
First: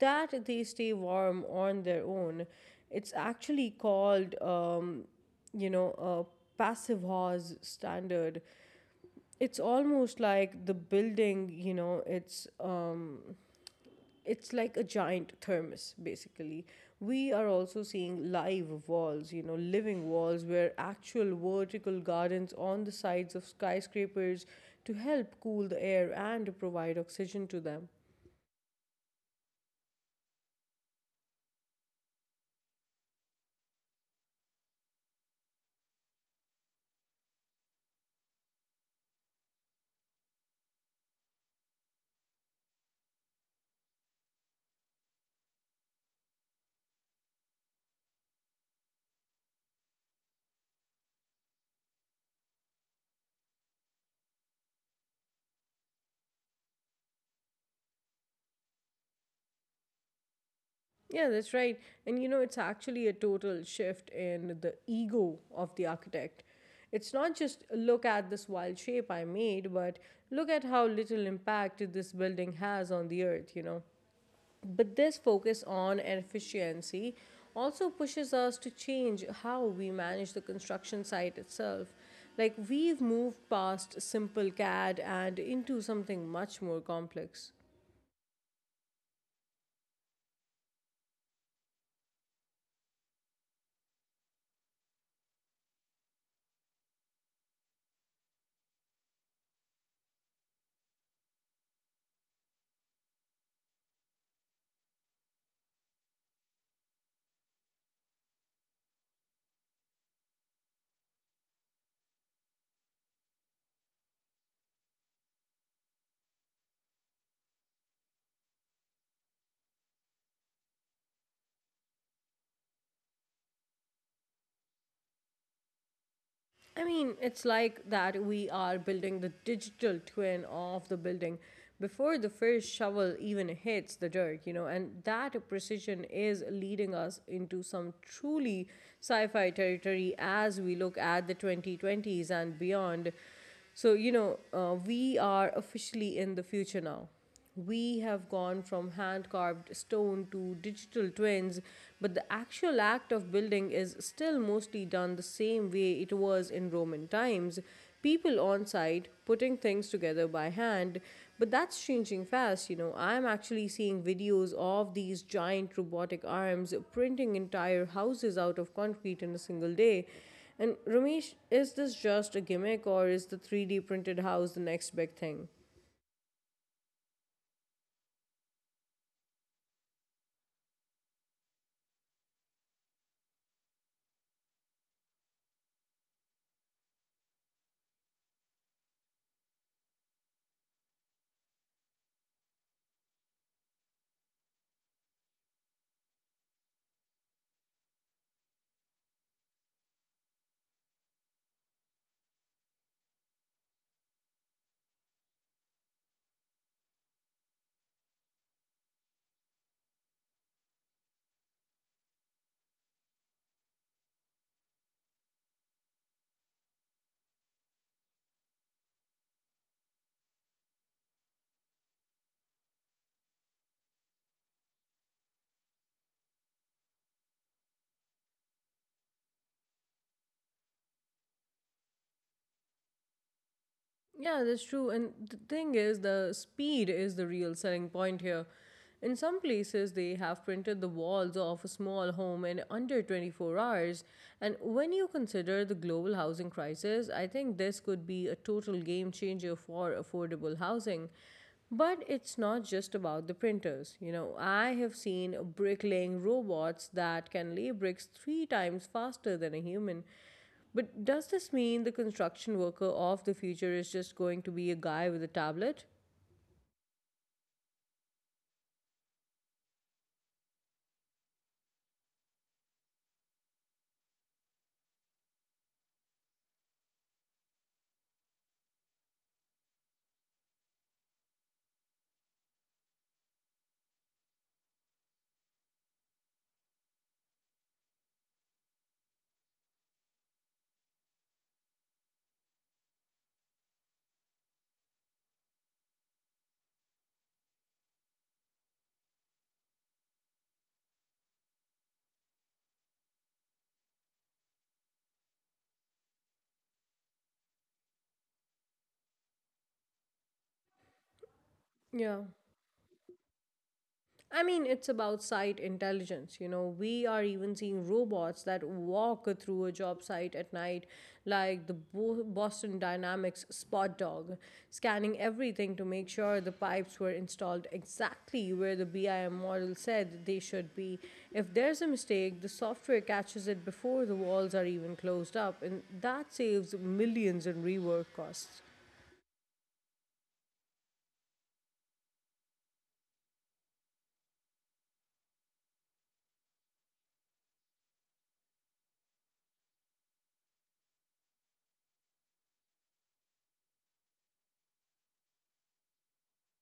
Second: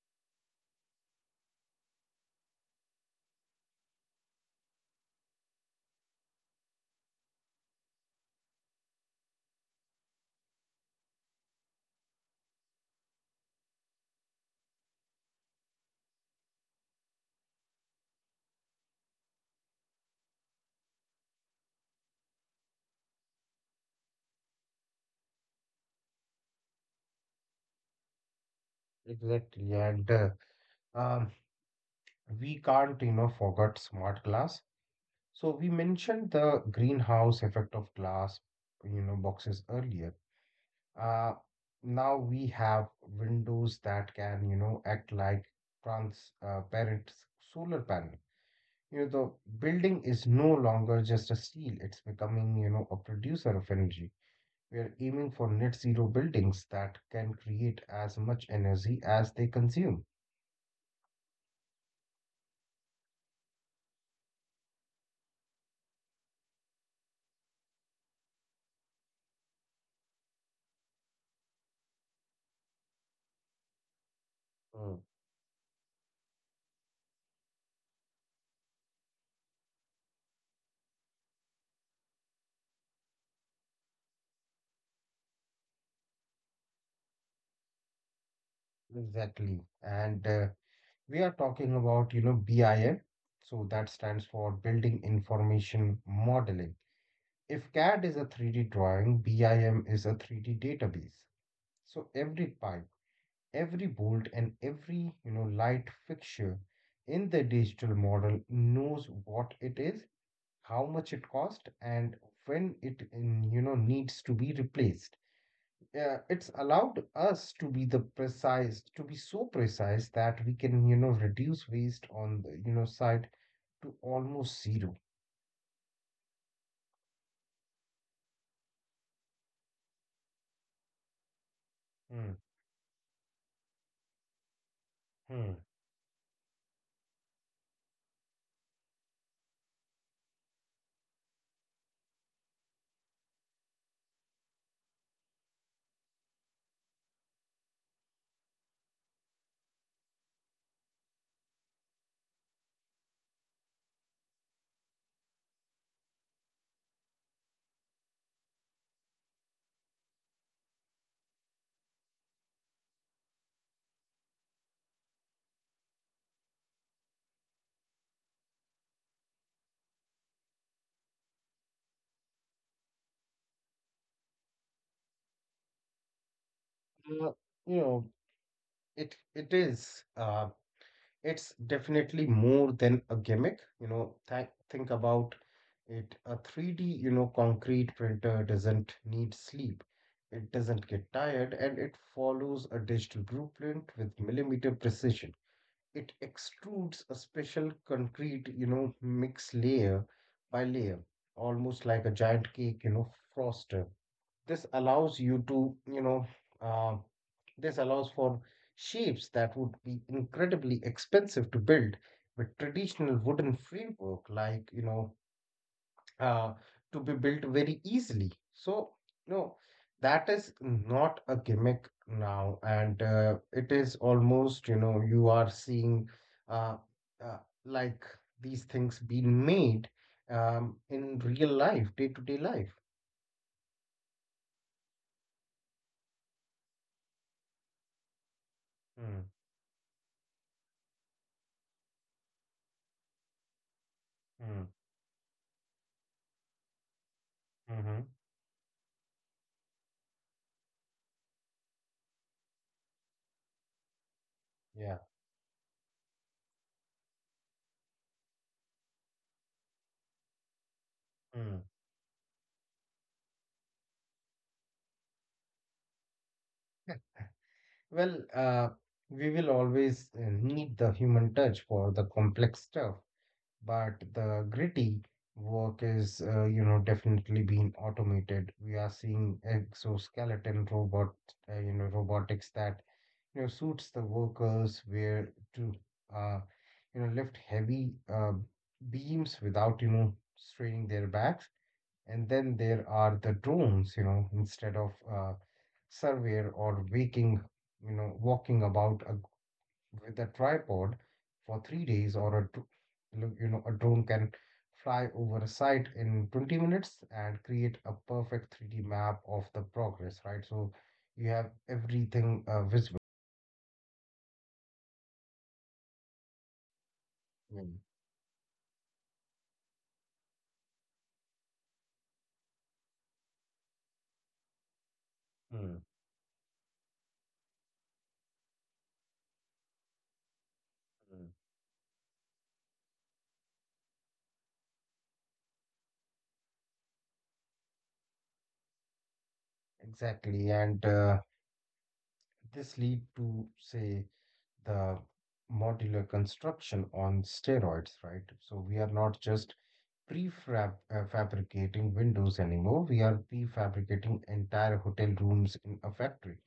S1: that they stay warm on their own. It's actually called, um, you know, a passive house standard. It's almost like the building, you know, it's. Um, it's like a giant thermos. Basically, we are also seeing live walls, you know, living walls, where actual vertical gardens on the sides of skyscrapers to help cool the air and to provide oxygen to them.
S2: exactly. And uh, um, we can't, you know, forget smart glass. So we mentioned the greenhouse effect of glass, you know, boxes earlier. Uh, Now we have windows that can, you know, act like transparent solar panel. You know, the building is no longer just a steel, it's becoming, you know, a producer of energy. We are aiming for net zero buildings that can create as much energy as they consume.
S1: Yeah, that's right. And you know, it's actually a total shift in the ego of the architect. It's not just look at this wild shape I made, but look at how little impact this building has on the earth, you know. But
S2: Mm.
S1: this focus on efficiency also pushes us to change how we manage the construction site itself. Like, we've moved past simple CAD and into something much more complex.
S2: Exactly. And uh, We are talking about, you know, BIM. So that stands for Building Information Modeling. If CAD is a three D drawing, BIM is a three D database. So every pipe, every bolt, and every, you know, light fixture in the digital model knows what it is, how much it cost, and when it in, you know, needs to be replaced. Uh, it's allowed us to be the precise to be so precise that we can, you know, reduce waste on the, you know, side to almost zero.
S1: I mean, it's like that we are building the digital twin of the building before the
S2: Hmm,
S1: first shovel even hits the dirt, you know, and that
S2: hmm.
S1: precision is leading us into some truly sci fi territory as we look at the twenty twenties and beyond. So, you know, uh, we are officially in the future now. We have gone from hand carved stone to digital twins, but the actual act of building is still mostly done the same way it was in Roman times, people on site putting things together by hand. But that's changing fast. You know, I'm actually seeing videos of these giant robotic arms printing entire houses out of concrete in a single day. And Ramesh, is this just a gimmick or is the three D printed house the next big thing?
S2: Uh, you know it it is uh, It's definitely more than a gimmick. You know, th- think about it. A three D, you know, concrete printer doesn't need sleep. It doesn't get tired and it follows a digital blueprint with millimeter precision. It extrudes a special concrete, you know, mix layer by layer, almost like a giant cake, you know, froster. This allows you to you know uh, this allows for shapes that would be incredibly expensive to build with traditional wooden framework, like, you know uh, to be built very easily. So no, that is not a gimmick now, and uh, it is almost, you know, you are seeing, uh, uh, like, these things being made um, in real life, day to day life.
S1: Yeah, that's true. And the thing is, the speed is the real selling point here. In
S2: mm,
S1: some places, they have printed the walls of a small home in under twenty-four hours.
S2: mm,
S1: And
S2: hmm
S1: when you consider the global housing crisis, I think this
S2: mm-hmm,
S1: could be a total game changer for affordable housing. But it's not just about the printers. You know, I have
S2: yeah.
S1: seen bricklaying robots that can lay bricks three times faster than a human. But does this
S2: Mm.
S1: mean the construction worker of the future is just going to be a guy with a tablet?
S2: Well, uh, we will always uh, need the human touch for the complex stuff, but the gritty work is, uh, you know, definitely being automated. We are seeing exoskeleton robot, uh, you know, robotics that, you know, suits the workers where to, uh, you know, lift heavy uh, beams without, you know, straining their backs. And then there are the drones, you know, instead of uh, surveyor or waking, you know, walking about a, with a tripod for three days, or a, dr- look, you know, a drone can fly over a site in twenty minutes and create a perfect three D map of the progress, right? So you have
S1: Yeah.
S2: everything uh, visible.
S1: I mean, it's about site intelligence. You know, we are even
S2: Mm,
S1: seeing robots that walk through a job site at night, like the Bo- Boston Dynamics Spot Dog, scanning everything to
S2: mm,
S1: make sure the pipes were installed exactly where the BIM model said they should be.
S2: mm.
S1: If there's a mistake, the software catches it before the walls are even closed up, and that saves millions in rework costs.
S2: Exactly, and uh, this lead to say the modular construction on steroids, right? So we are not just prefab uh, fabricating windows anymore. We are prefabricating entire hotel rooms in a factory,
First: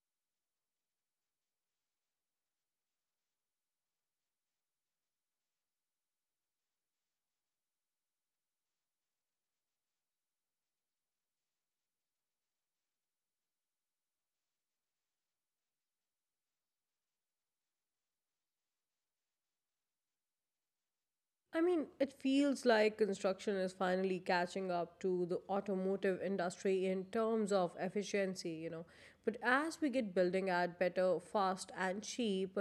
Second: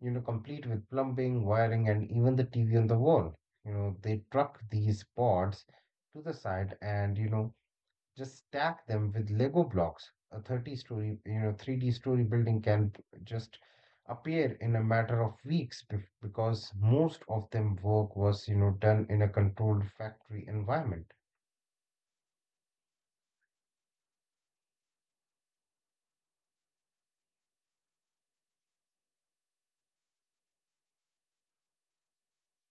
S2: you know, complete with plumbing, wiring, and even the T V on the wall. You know, they truck these pods to the side and, you know, just stack them with Lego blocks. A thirty story, you know, three D story building can just appear in a matter of weeks bef- because most of them work was, you know, done in a controlled factory environment.
S1: I mean, it feels like construction is finally catching up to the automotive industry in terms of efficiency, you know. But as we get building at better, fast, and cheap,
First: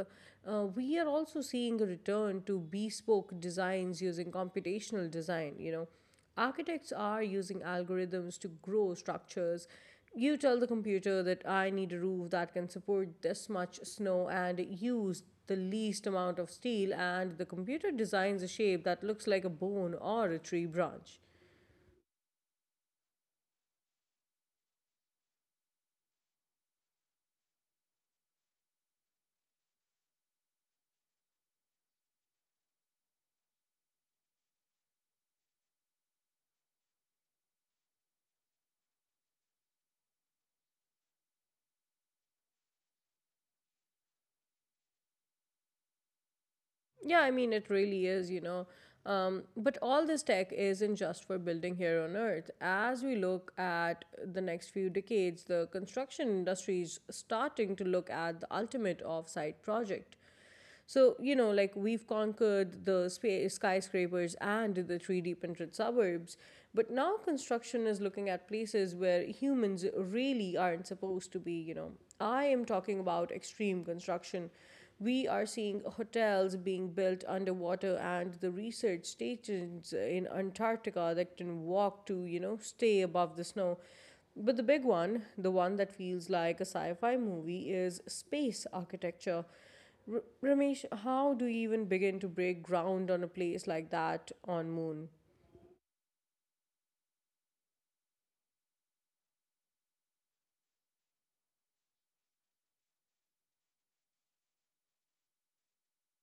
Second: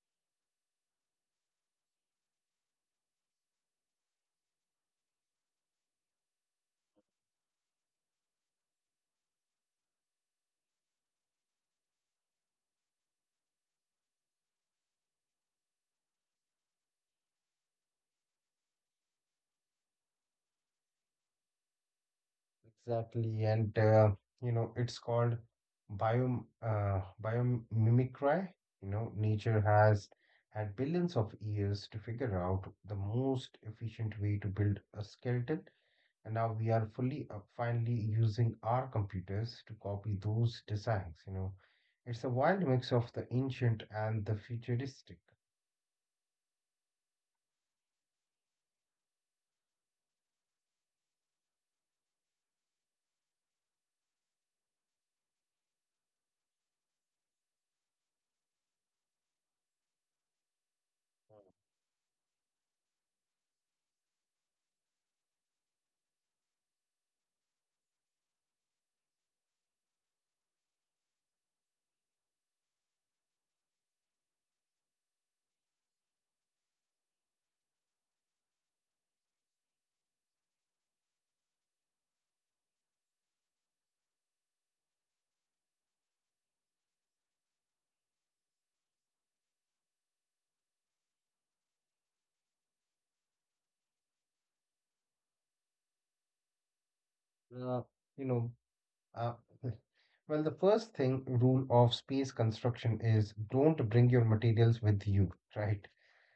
S1: uh, we are also seeing a return to bespoke designs using computational design, you know. Architects are using algorithms to grow structures. You tell the computer that I need a roof that can support this much snow and use the least amount of steel, and the computer designs a shape that looks like a bone or a tree branch.
S2: Exactly, and uh, you know, it's called bio uh, biomimicry. You know, nature has had billions of years to figure out the most efficient way to build a skeleton, and now we are fully uh, finally using our computers to copy those designs. You know, it's a wild mix of the ancient and the futuristic.
S1: Yeah, I mean, it really is, you know. Um, but all this tech isn't just for building here on Earth. As we look at the next few decades, the construction industry is starting to look at the ultimate off-site project. So, you know, like we've conquered the spa- skyscrapers and the three D printed suburbs, but now construction is looking at places where humans really aren't supposed to be, you know. I am talking about extreme construction. We are seeing hotels being built underwater, and the research stations in Antarctica that can walk to, you know, stay above the snow. But the big one, the one that feels like a sci fi movie, is space architecture. R- Ramesh, how do you even begin to break ground on a place like that on moon?
S2: Uh, you know, uh, Well, the first thing rule of space construction is don't bring your materials with you, right?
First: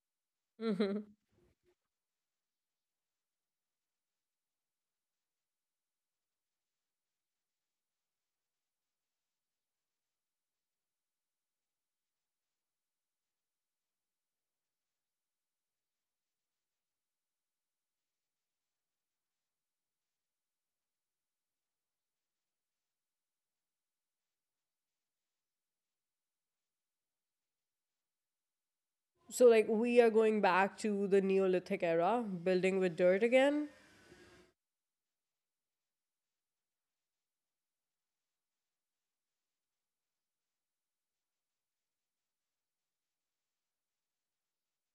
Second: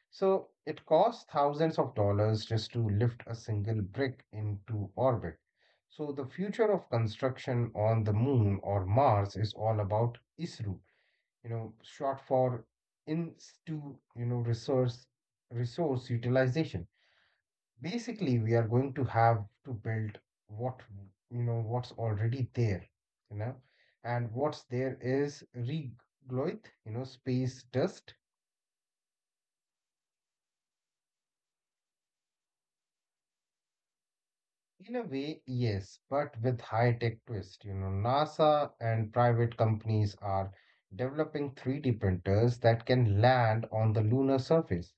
S2: So it costs thousands of dollars just to lift a single brick into orbit. So the future of construction on the moon or Mars is all about ISRO, you know, short for in to you know resource resource utilization. Basically, we are going to have to build what, you know, what's already there, you know, and what's there is regloith, you know, space dust.
S1: So like we are going back to the Neolithic era, building with dirt again.
S2: In a way, yes, but with high-tech twist, you know, NASA and private companies are developing three D printers that can land on the lunar surface,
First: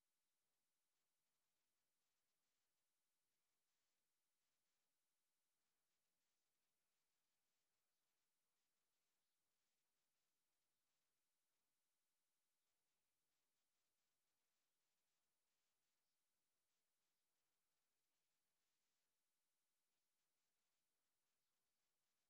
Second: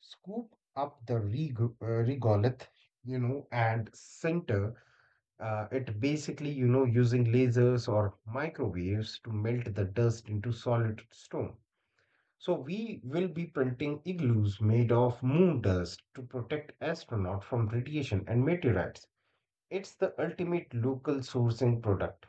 S2: scoop up the reg- uh, regolith, you know, and center. Uh, it basically, you know, using lasers or microwaves to melt the dust into solid stone. So we will be printing igloos made of moon dust to protect astronauts from radiation and meteorites. It's the ultimate local sourcing product.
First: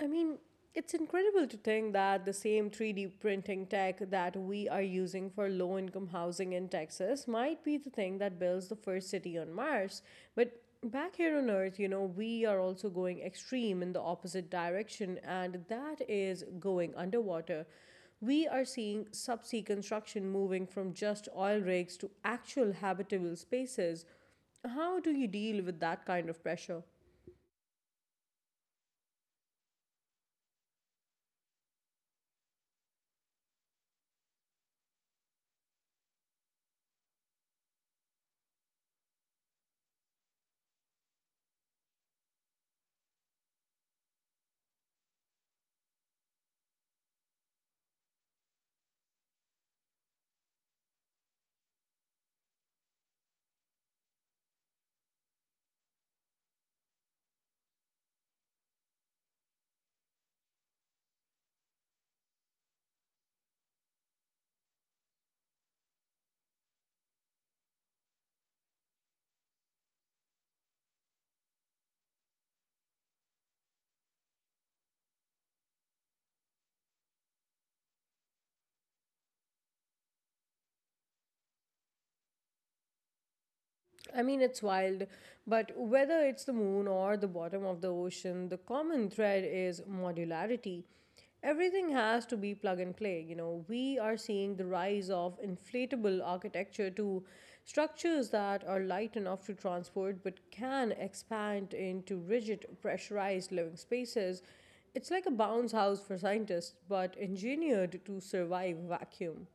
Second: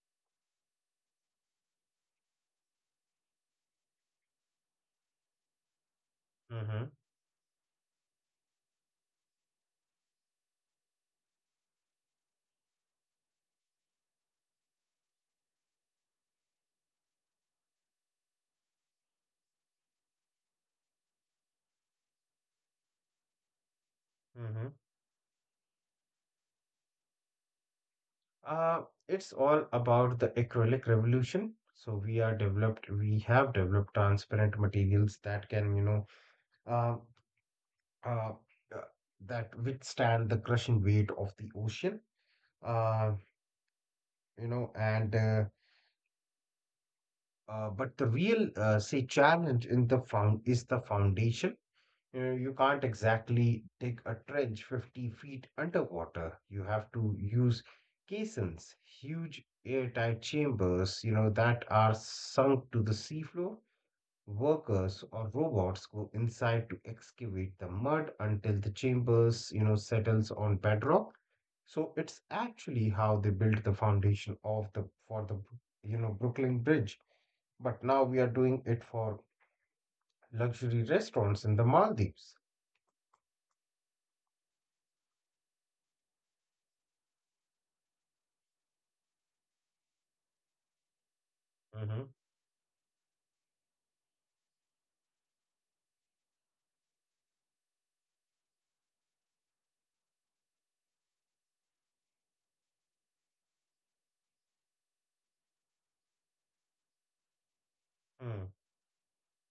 S1: I mean, it's incredible to think that the same three D printing tech that we are using for low income housing in
S2: hmm
S1: Texas might be the thing that builds the first city on Mars. But back here on Earth, you know, we are also going extreme in the opposite direction, and that is going underwater. We are seeing subsea construction moving from just oil rigs to actual habitable spaces.
S2: hmm
S1: How do you deal with that kind of pressure?
S2: Uh, it's all about the acrylic revolution. So we are developed, we have developed transparent materials that can, you know, uh, uh, uh, that withstand the crushing weight of the ocean. Uh, you know, and uh, uh, but the real uh, say challenge in the found is the foundation. You know, you can't exactly dig a trench fifty feet underwater. You have to use caissons, huge airtight chambers, you know, that are sunk to the seafloor. Workers or robots go inside to excavate the mud until the chambers, you know, settles on bedrock. So it's actually how they built the foundation of the for the, you know, Brooklyn Bridge. But now we are doing it for luxury restaurants in the Maldives.
S1: I mean, it's wild, but whether it's the moon or the bottom of the ocean, the common thread is modularity. Everything
S2: Mhm.
S1: has to be plug and play. You know, we are seeing the rise of inflatable architecture to structures that are light enough to transport but can expand into rigid, pressurized living spaces. It's like a bounce house for scientists, but engineered to survive vacuum.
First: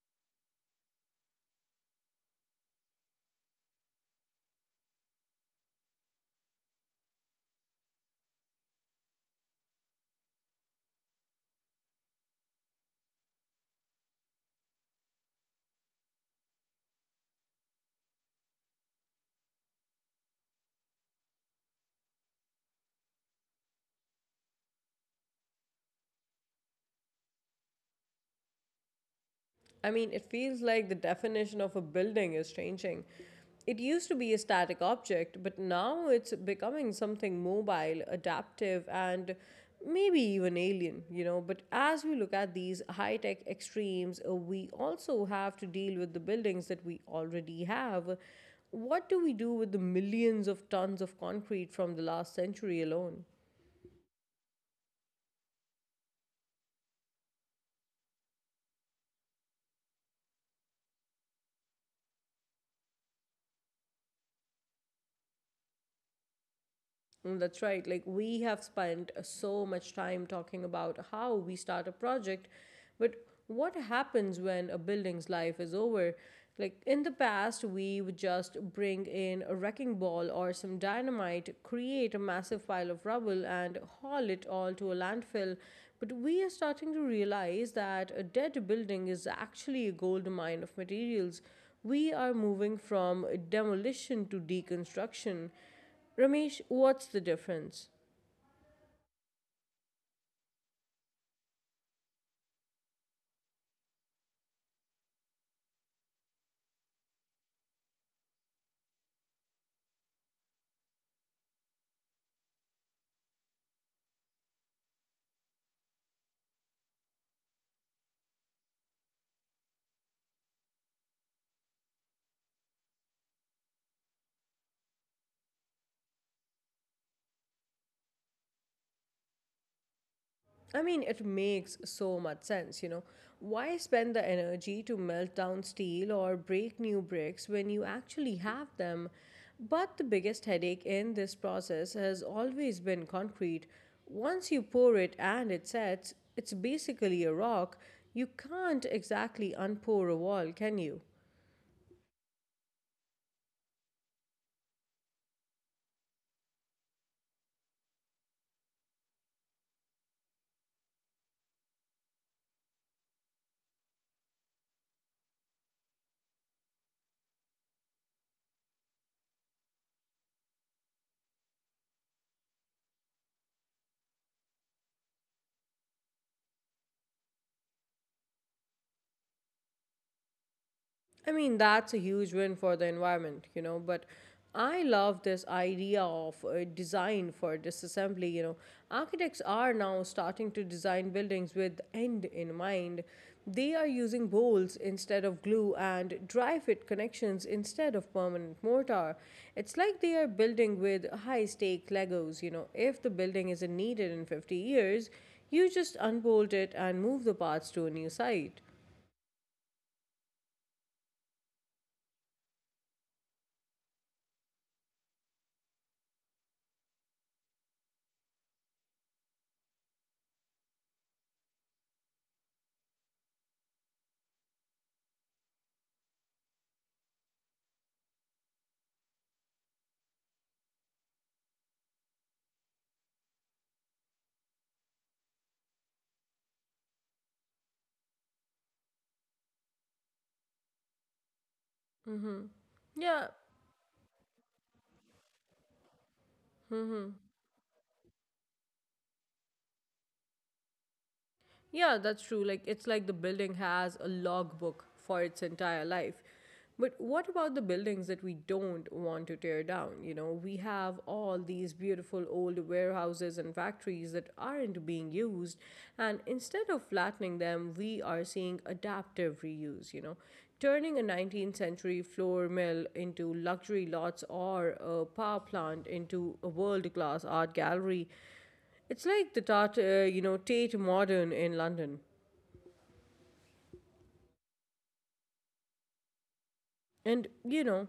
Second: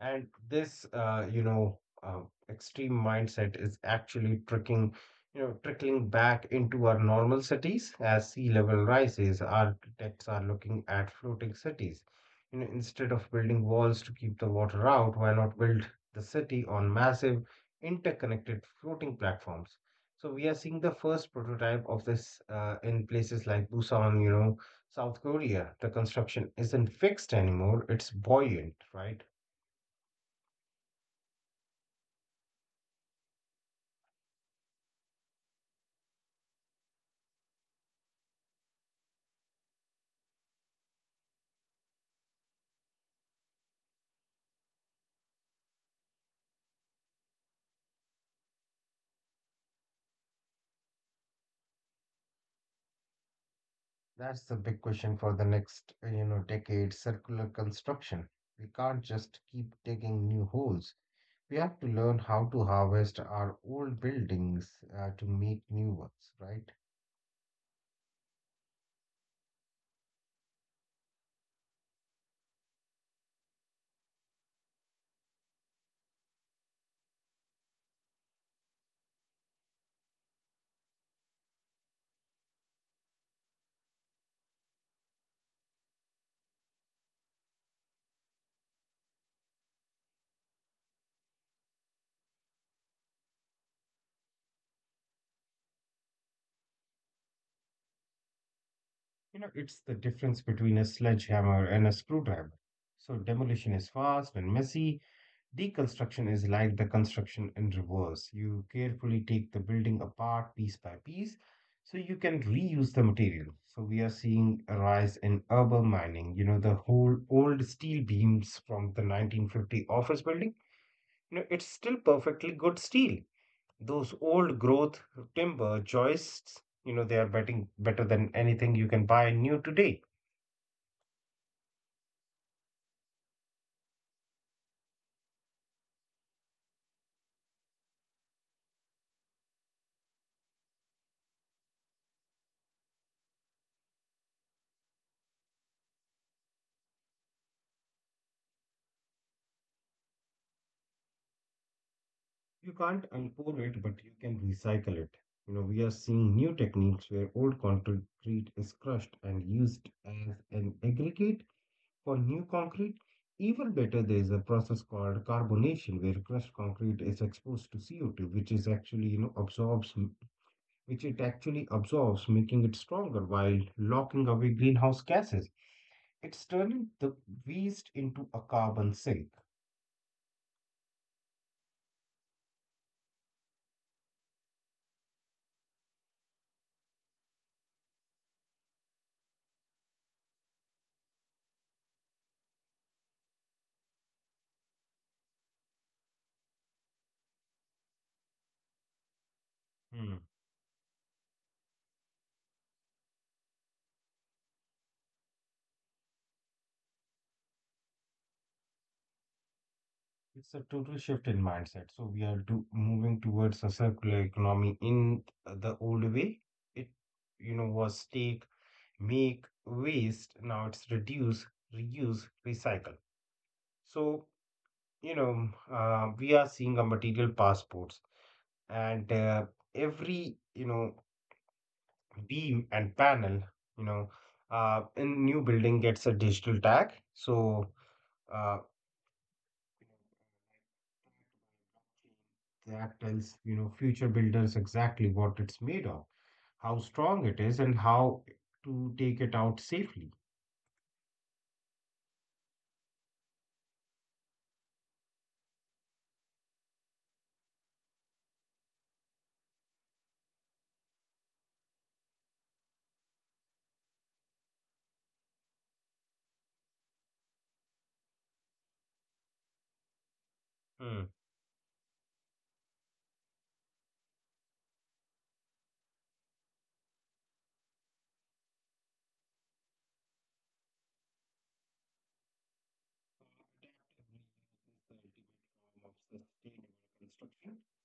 S2: And this, uh, you know, uh, extreme mindset is actually tricking, you know, trickling back into our normal cities as sea level rises. Architects are looking at floating cities. You know, instead of building walls to keep the water out, why not build the city on massive interconnected floating platforms? So we are seeing the first prototype of this uh, in places like Busan, you know, South Korea. The construction isn't fixed anymore; it's buoyant, right?
S1: I mean, it feels like the definition of a building is changing. It used to be a static object, but now it's becoming something mobile, adaptive, and maybe even alien, you know. But as we look at these high tech extremes, uh, we also have to deal with the buildings that we already have. What do we do with the millions of tons of concrete from the last century alone?
S2: That's the big question for the next, uh, you know, decade, circular construction. We can't just keep digging new holes. We have to learn how to harvest our old buildings uh, to make new ones, right?
S1: Mm, that's right. Like, we have spent uh, so much time talking about how we start a project, but what happens when a building's life is over? Like, in the past, we would just bring in a wrecking ball or some dynamite, create a massive pile of rubble, and haul it all to a landfill. But we are starting to realize that a dead building is actually a gold mine of materials. We are moving from demolition to deconstruction. Ramesh, what's the difference?
S2: You know, it's the difference between a sledgehammer and a screwdriver. So demolition is fast and messy. Deconstruction is like the construction in reverse. You carefully take the building apart piece by piece so you can reuse the material. So we are seeing a rise in urban mining. You know, the whole old steel beams from the nineteen fifty office building, you know, it's still perfectly good steel. Those old growth timber joists, you know, they are betting better than anything you can buy new today.
S1: I mean, it makes so much sense, you know. Why spend the energy to melt down steel or break new bricks when you actually have them? But the biggest headache in this process has always been concrete. Once you pour it and it sets, it's basically a rock. You can't exactly unpour a wall, can you?
S2: You can't unpour it, but you can recycle it. You know, we are seeing new techniques where old concrete is crushed and used as an aggregate for new concrete. Even better, there is a process called carbonation where crushed concrete is exposed to C O two, which is actually, you know, absorbs, which it actually absorbs, making it stronger while locking away greenhouse gases. It's turning the waste into a carbon sink.
S1: I mean, that's a huge win for the environment, you know, but I love this idea of uh, design for disassembly, you know. Architects are now starting to design buildings with end in mind. They are using bolts instead of glue and dry fit connections instead of permanent mortar. It's like they
S2: Hmm.
S1: are building with high stake Legos, you know. If the building isn't needed in fifty years, you just unbolt it and move the parts to a new site.
S2: It's a total shift in mindset. So we are do, moving towards a circular economy in the old way. It, you know, was take, make, waste. Now it's reduce, reuse, recycle. So, you know, uh, we are seeing a material passports and uh, every, you know, beam and panel, you know, uh, in new building gets a digital tag. So, uh, That
S1: Yeah,
S2: tells, you know, future builders exactly what it's made of, how strong it is, and how to take it out safely.
S1: yeah, that's true. Like, it's like the building has a logbook for its entire life. But what about the buildings that we don't want to tear down? You know, we have all these beautiful old warehouses and factories that aren't being used. And instead of flattening them, we are seeing adaptive reuse, you know, turning a
S2: Hmm.
S1: nineteenth century flour mill into luxury lots or a power plant into a world class art gallery. It's like the Tat, uh, you know, Tate Modern in London. And you know,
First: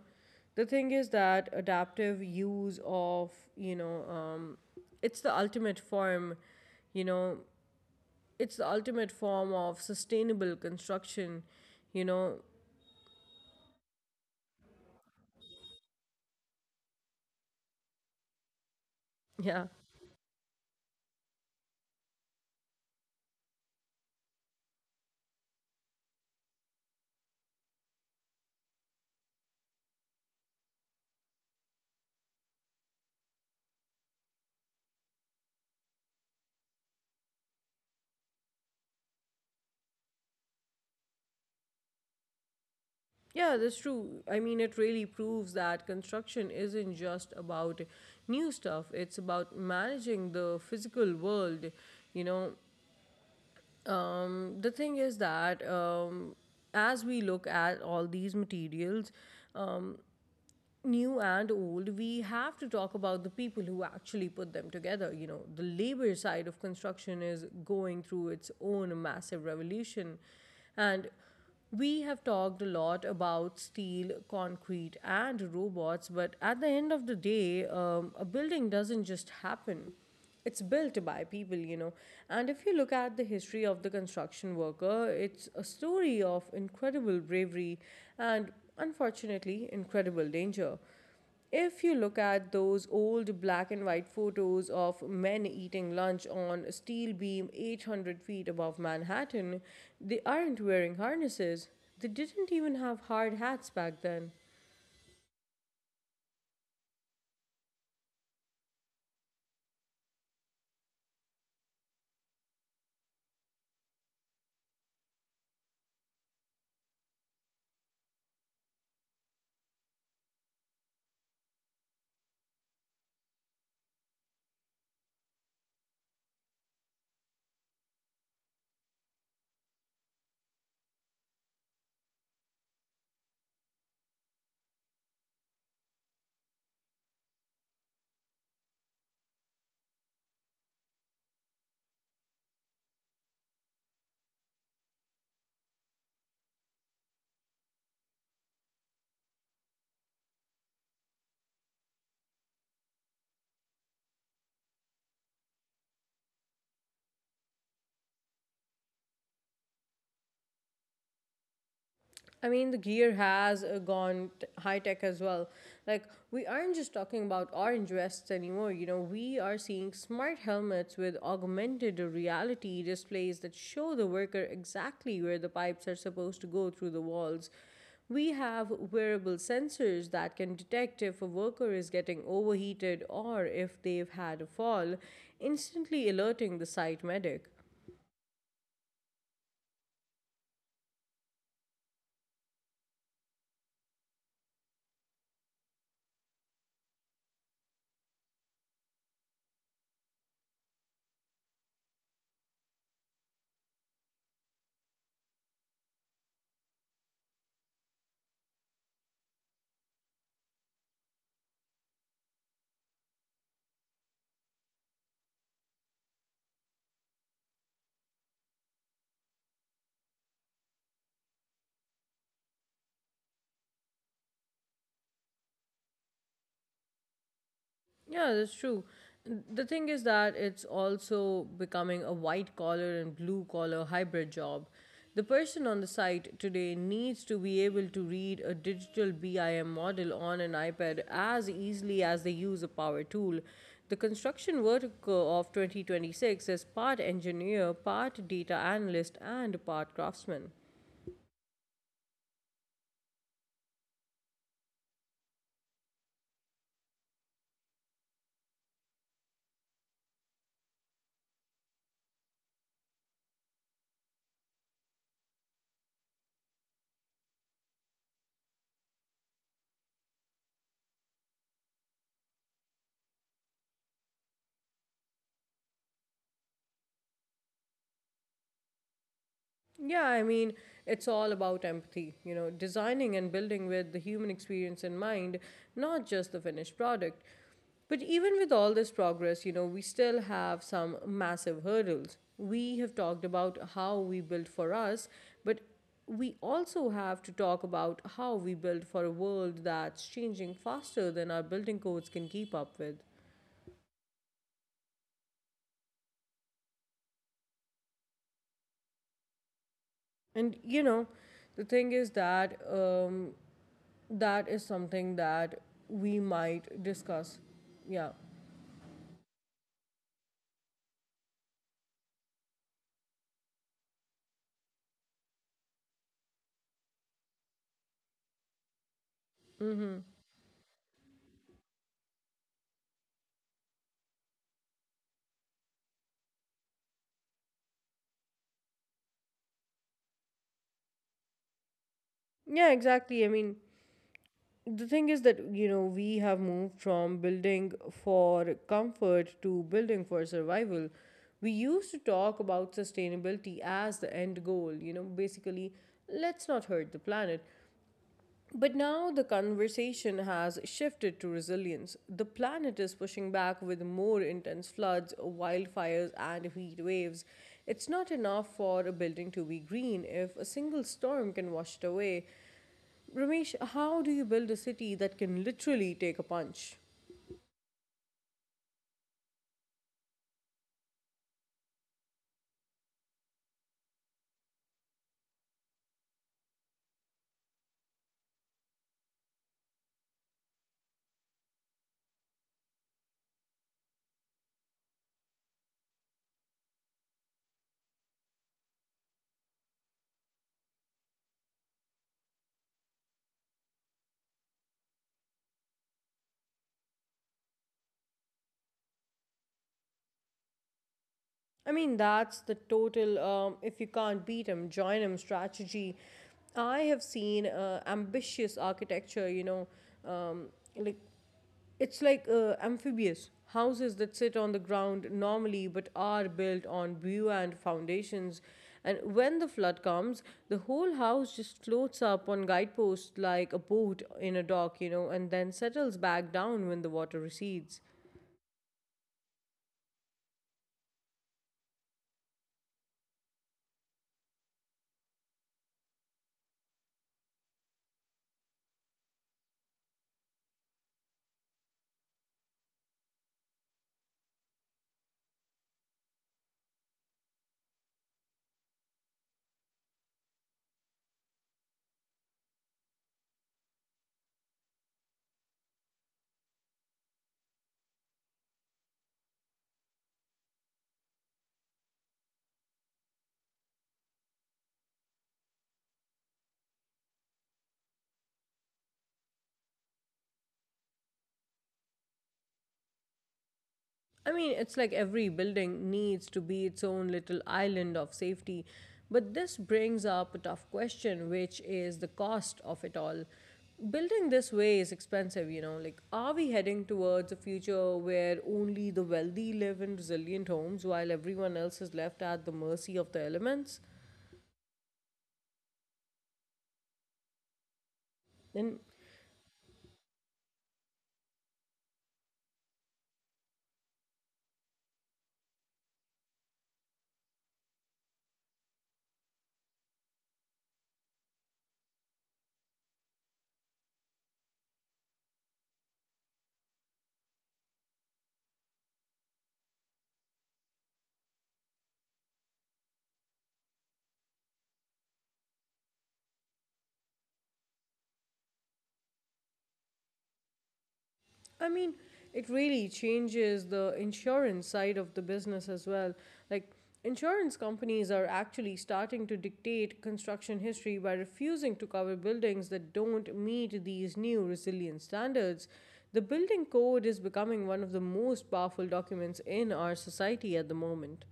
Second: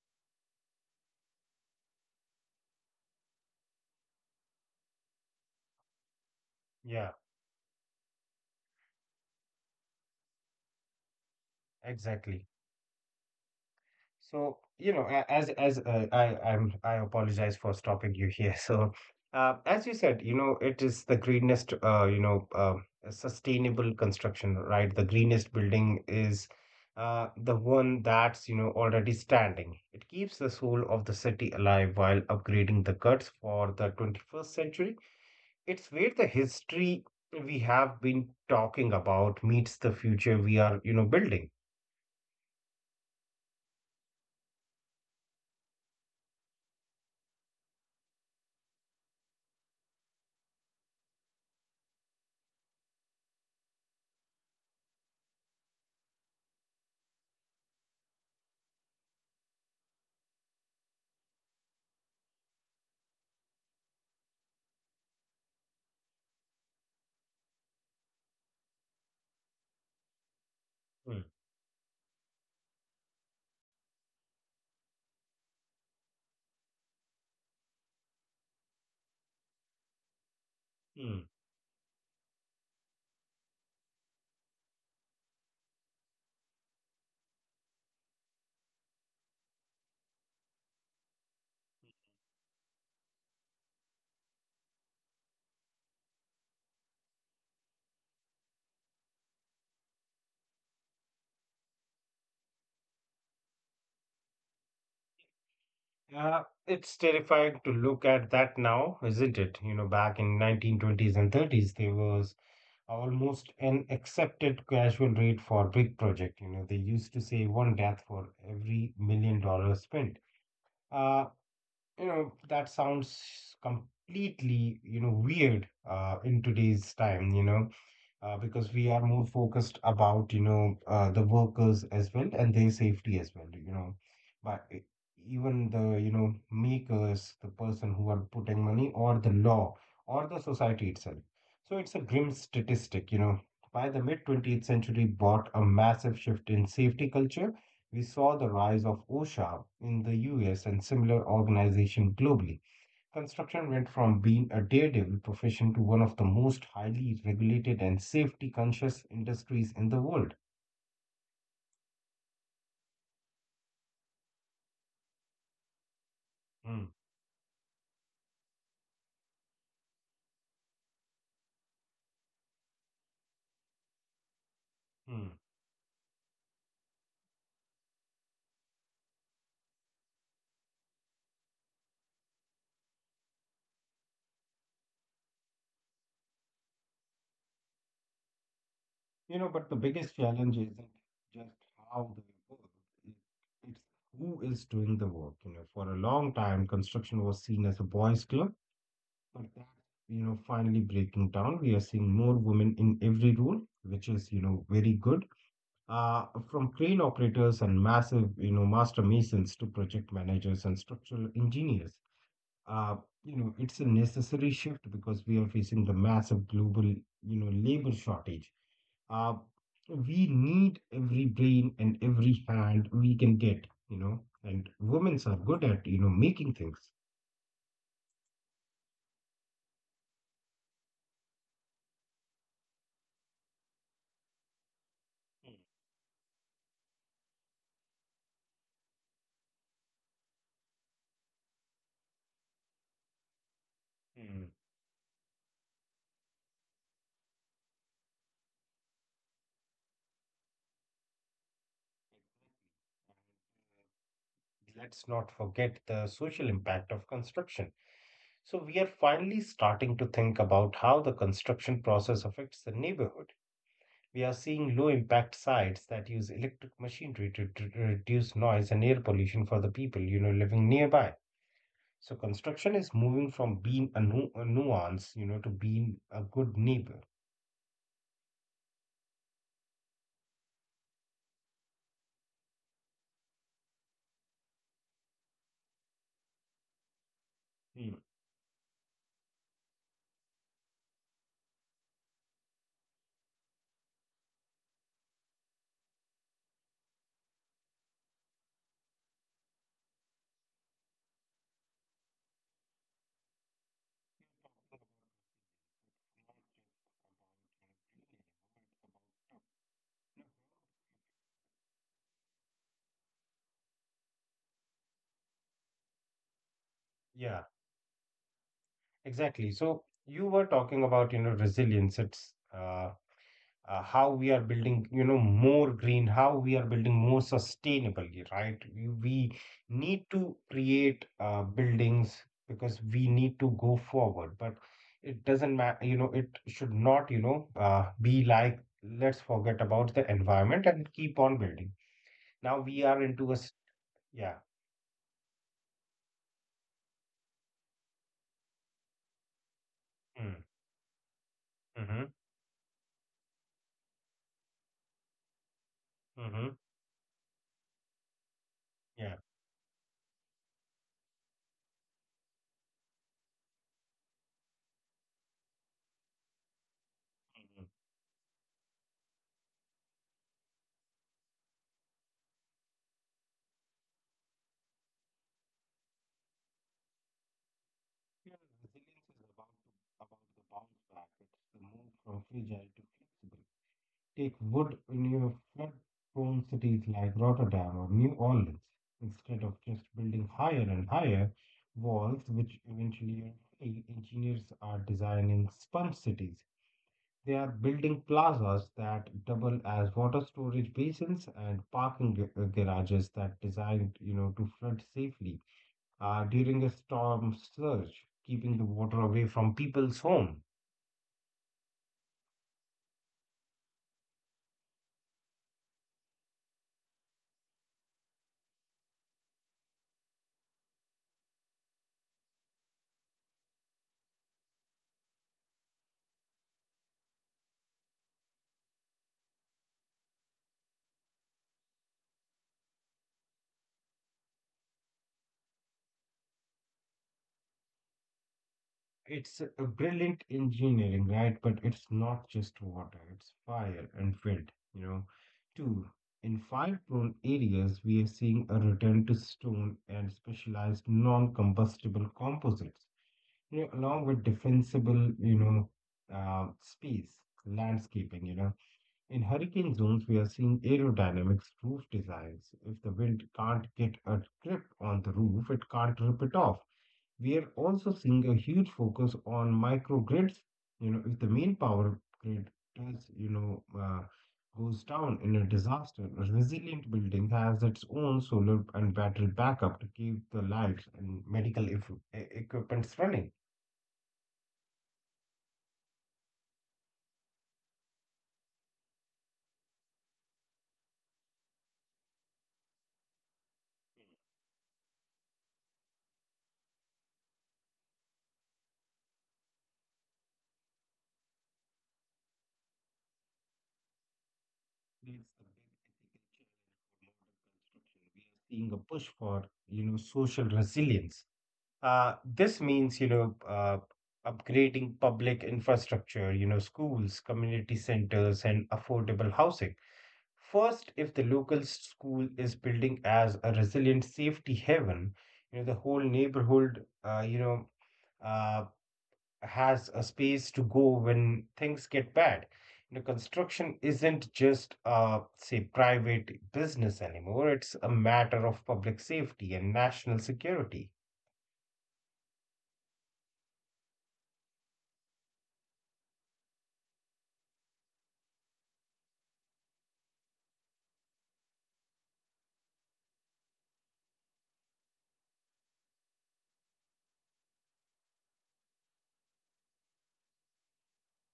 S1: the thing is that adaptive use of, you know, um, it's the ultimate form, you
S2: Yeah,
S1: know, it's the ultimate form of sustainable construction, you know.
S2: exactly. So, you know, a- as as uh, I I'm I apologize for stopping you here. So, uh,
S1: Yeah.
S2: as you said, you know, it is the greenest, uh, you know, uh, sustainable construction, right? The greenest building is uh, the one that's, you know, already standing. It keeps the soul of the city alive while upgrading the guts for the twenty-first century. It's where the history we have been talking about meets the future we are, you know, building.
S1: Yeah, that's true. I mean, it really proves that construction isn't just about new stuff, it's about managing the physical world, you know. Um, the thing is that um, as we look at all these materials, um, new and old, we have to talk about the people who actually put them together. You know, the labor side of construction is going through its own massive revolution. And
S2: Hmm.
S1: we have talked a lot about steel, concrete, and robots, but at the end of the day, um, a building doesn't just happen, it's built
S2: Hmm.
S1: by people, you know. And if you look at the history of the construction worker, it's a story of incredible bravery and, unfortunately, incredible danger. If you look at those old black and white photos of men eating lunch on a steel beam eight hundred feet above Manhattan, they aren't wearing harnesses. They didn't even have hard hats back then.
S2: Uh, it's terrifying to look at that now, isn't it? You know, back in nineteen twenties and thirties, there was almost an accepted casual rate for big project. You know, they used to say one death for every million dollars spent. Uh, you know, that sounds completely, you know, weird uh, in today's time, you know uh, because we are more focused about, you know, uh, the workers as well and their safety as well, you know. But e- even the, you know, makers, the person who are putting money, or the law, or the society itself. So it's a grim statistic, you know. By the mid twentieth century, brought a massive shift in safety culture. We saw the rise of OSHA in the U S and similar organization globally. Construction went from being a daredevil profession to one of the most highly regulated and safety conscious industries in the world.
S1: I mean, the gear has uh, gone t- high tech as well. Like, we aren't
S2: Mm,
S1: just talking about orange vests anymore. You know, we are seeing smart helmets with augmented reality displays that show the worker exactly
S2: mm.
S1: where the pipes are supposed to go through the walls. We have wearable sensors that can detect if a worker is getting overheated or if they've had a fall, instantly alerting the site medic.
S2: You know, but the biggest challenge isn't just how they work, it- it's who is doing the work. You know, for a long time, construction was seen as a boys' club, but that's, you know, finally breaking down. We are seeing more women in every role, which is, you know, very good. uh, from crane operators and massive, you know, master masons to project managers and structural engineers. Uh, you know, it's a necessary shift because we are facing the massive global, you know, labor shortage. Uh, we need every brain and every hand we can get, you know, and women's are good at, you know, making things.
S1: Yeah, that's true. N- The thing is that it's also becoming a white collar and blue collar hybrid job. The person on the site today needs to be able to read a digital B I M model on an iPad as easily as they use a power tool. The
S2: Mm, mm.
S1: construction vertical of twenty twenty-six is part engineer, part data analyst, and part craftsman.
S2: Let's not forget the social impact of construction. So we are finally starting to think about how the construction process affects the neighborhood. We are seeing low impact sites that use electric machinery to, to reduce noise and air pollution for the people, you know, living nearby. So construction is moving from being a, nu- a nuance, you know, to being a good neighbor.
S1: Yeah, I mean, it's all about empathy, you know, designing and building with the human experience in mind, not just the finished product.
S2: Hmm.
S1: But even with all this progress, you know, we still have some massive hurdles. We have talked about how we build for us, but we also have to talk about how we build for a world that's changing faster than our building codes can keep up with. And you know, the thing is that um, that is something that we might
S2: Yeah,
S1: discuss. Yeah.
S2: exactly. So you were talking about, you know, resilience. It's uh, uh, How we are building, you know, more green, how we are building more sustainable, right? You- we need to create uh, buildings because we need to go forward, but it doesn't matter, you know, it should not, you know uh, be like let's forget about the environment and keep on building. Now
S1: Yeah,
S2: we are into
S1: exactly.
S2: a
S1: I
S2: s-
S1: mean,
S2: yeah.
S1: the thing is that, you know, we have moved from building for comfort to building for
S2: Mm,
S1: survival. We used
S2: mm-hmm,
S1: to talk about sustainability as the end goal, you know, basically,
S2: mm-hmm,
S1: let's not hurt the planet. But
S2: yeah,
S1: now the conversation has shifted to resilience. The planet is pushing back with more intense floods, wildfires, and heat waves.
S2: mhm.
S1: It's not enough for a building to be green if a single storm can wash it away. Ramesh, how do you build a city that can literally take a punch?
S2: Yeah, resilience is about, about the bounce back. It's the move from fragile to flexible. Take wood in your flood-prone cities like Rotterdam or New Orleans. Instead of just building higher and higher walls, which eventually e- engineers are designing sponge cities. They are building plazas that double as water storage basins and parking ga- uh, garages that designed, you know, to flood safely uh, during a storm surge, keeping the water away from people's homes.
S1: I mean, that's the total um, if you can't beat beat join join 'em strategy. I have seen uh, ambitious architecture, you know, um, like it's like uh, amphibious houses that sit on the ground normally but are built on buoyant foundations. And when the flood comes, the whole house just floats up on guideposts like a boat in a dock, you know, and then settles back down when the water recedes.
S2: It's a brilliant engineering, right? But it's not just water, it's fire and wind, you know. Two, in fire prone areas, we are seeing a return to stone and specialized non combustible composites, you know, along with defensible, you know, uh, space landscaping, you know. In hurricane zones, we are seeing aerodynamics roof designs. If the wind can't get a grip on the roof, it can't rip it off. We are also seeing a huge focus on microgrids. You know, if the main power grid is, you know, uh, goes down in a disaster, a resilient building has its own solar and battery backup to keep the lights and medical eff- e- equipments running.
S1: I mean, it's like every building needs to be its own little island of safety. But this brings up a tough question, which is the cost of it all. Building this way is expensive, you know. Like, are we heading towards a future where only the wealthy live in resilient homes while everyone else is left at the mercy of the elements?
S2: That's the big ethical challenge for modern construction. We are seeing
S1: And
S2: a push for, you know, social resilience. Uh, this means, you know, uh, upgrading public infrastructure, you know, schools, community centers, and affordable housing. First, if the local school is building as a resilient safety haven, you know, the whole neighborhood, uh, you know, uh, has a space to go when things get bad. You know, construction isn't just a, say, private business anymore. It's a matter of public safety and national security.
S1: I mean, it really changes the insurance side of the business as well. Like, insurance companies are actually starting to dictate construction history by refusing to cover buildings that don't meet these new resilience standards. The building code is becoming one of the most powerful documents in our society at the moment.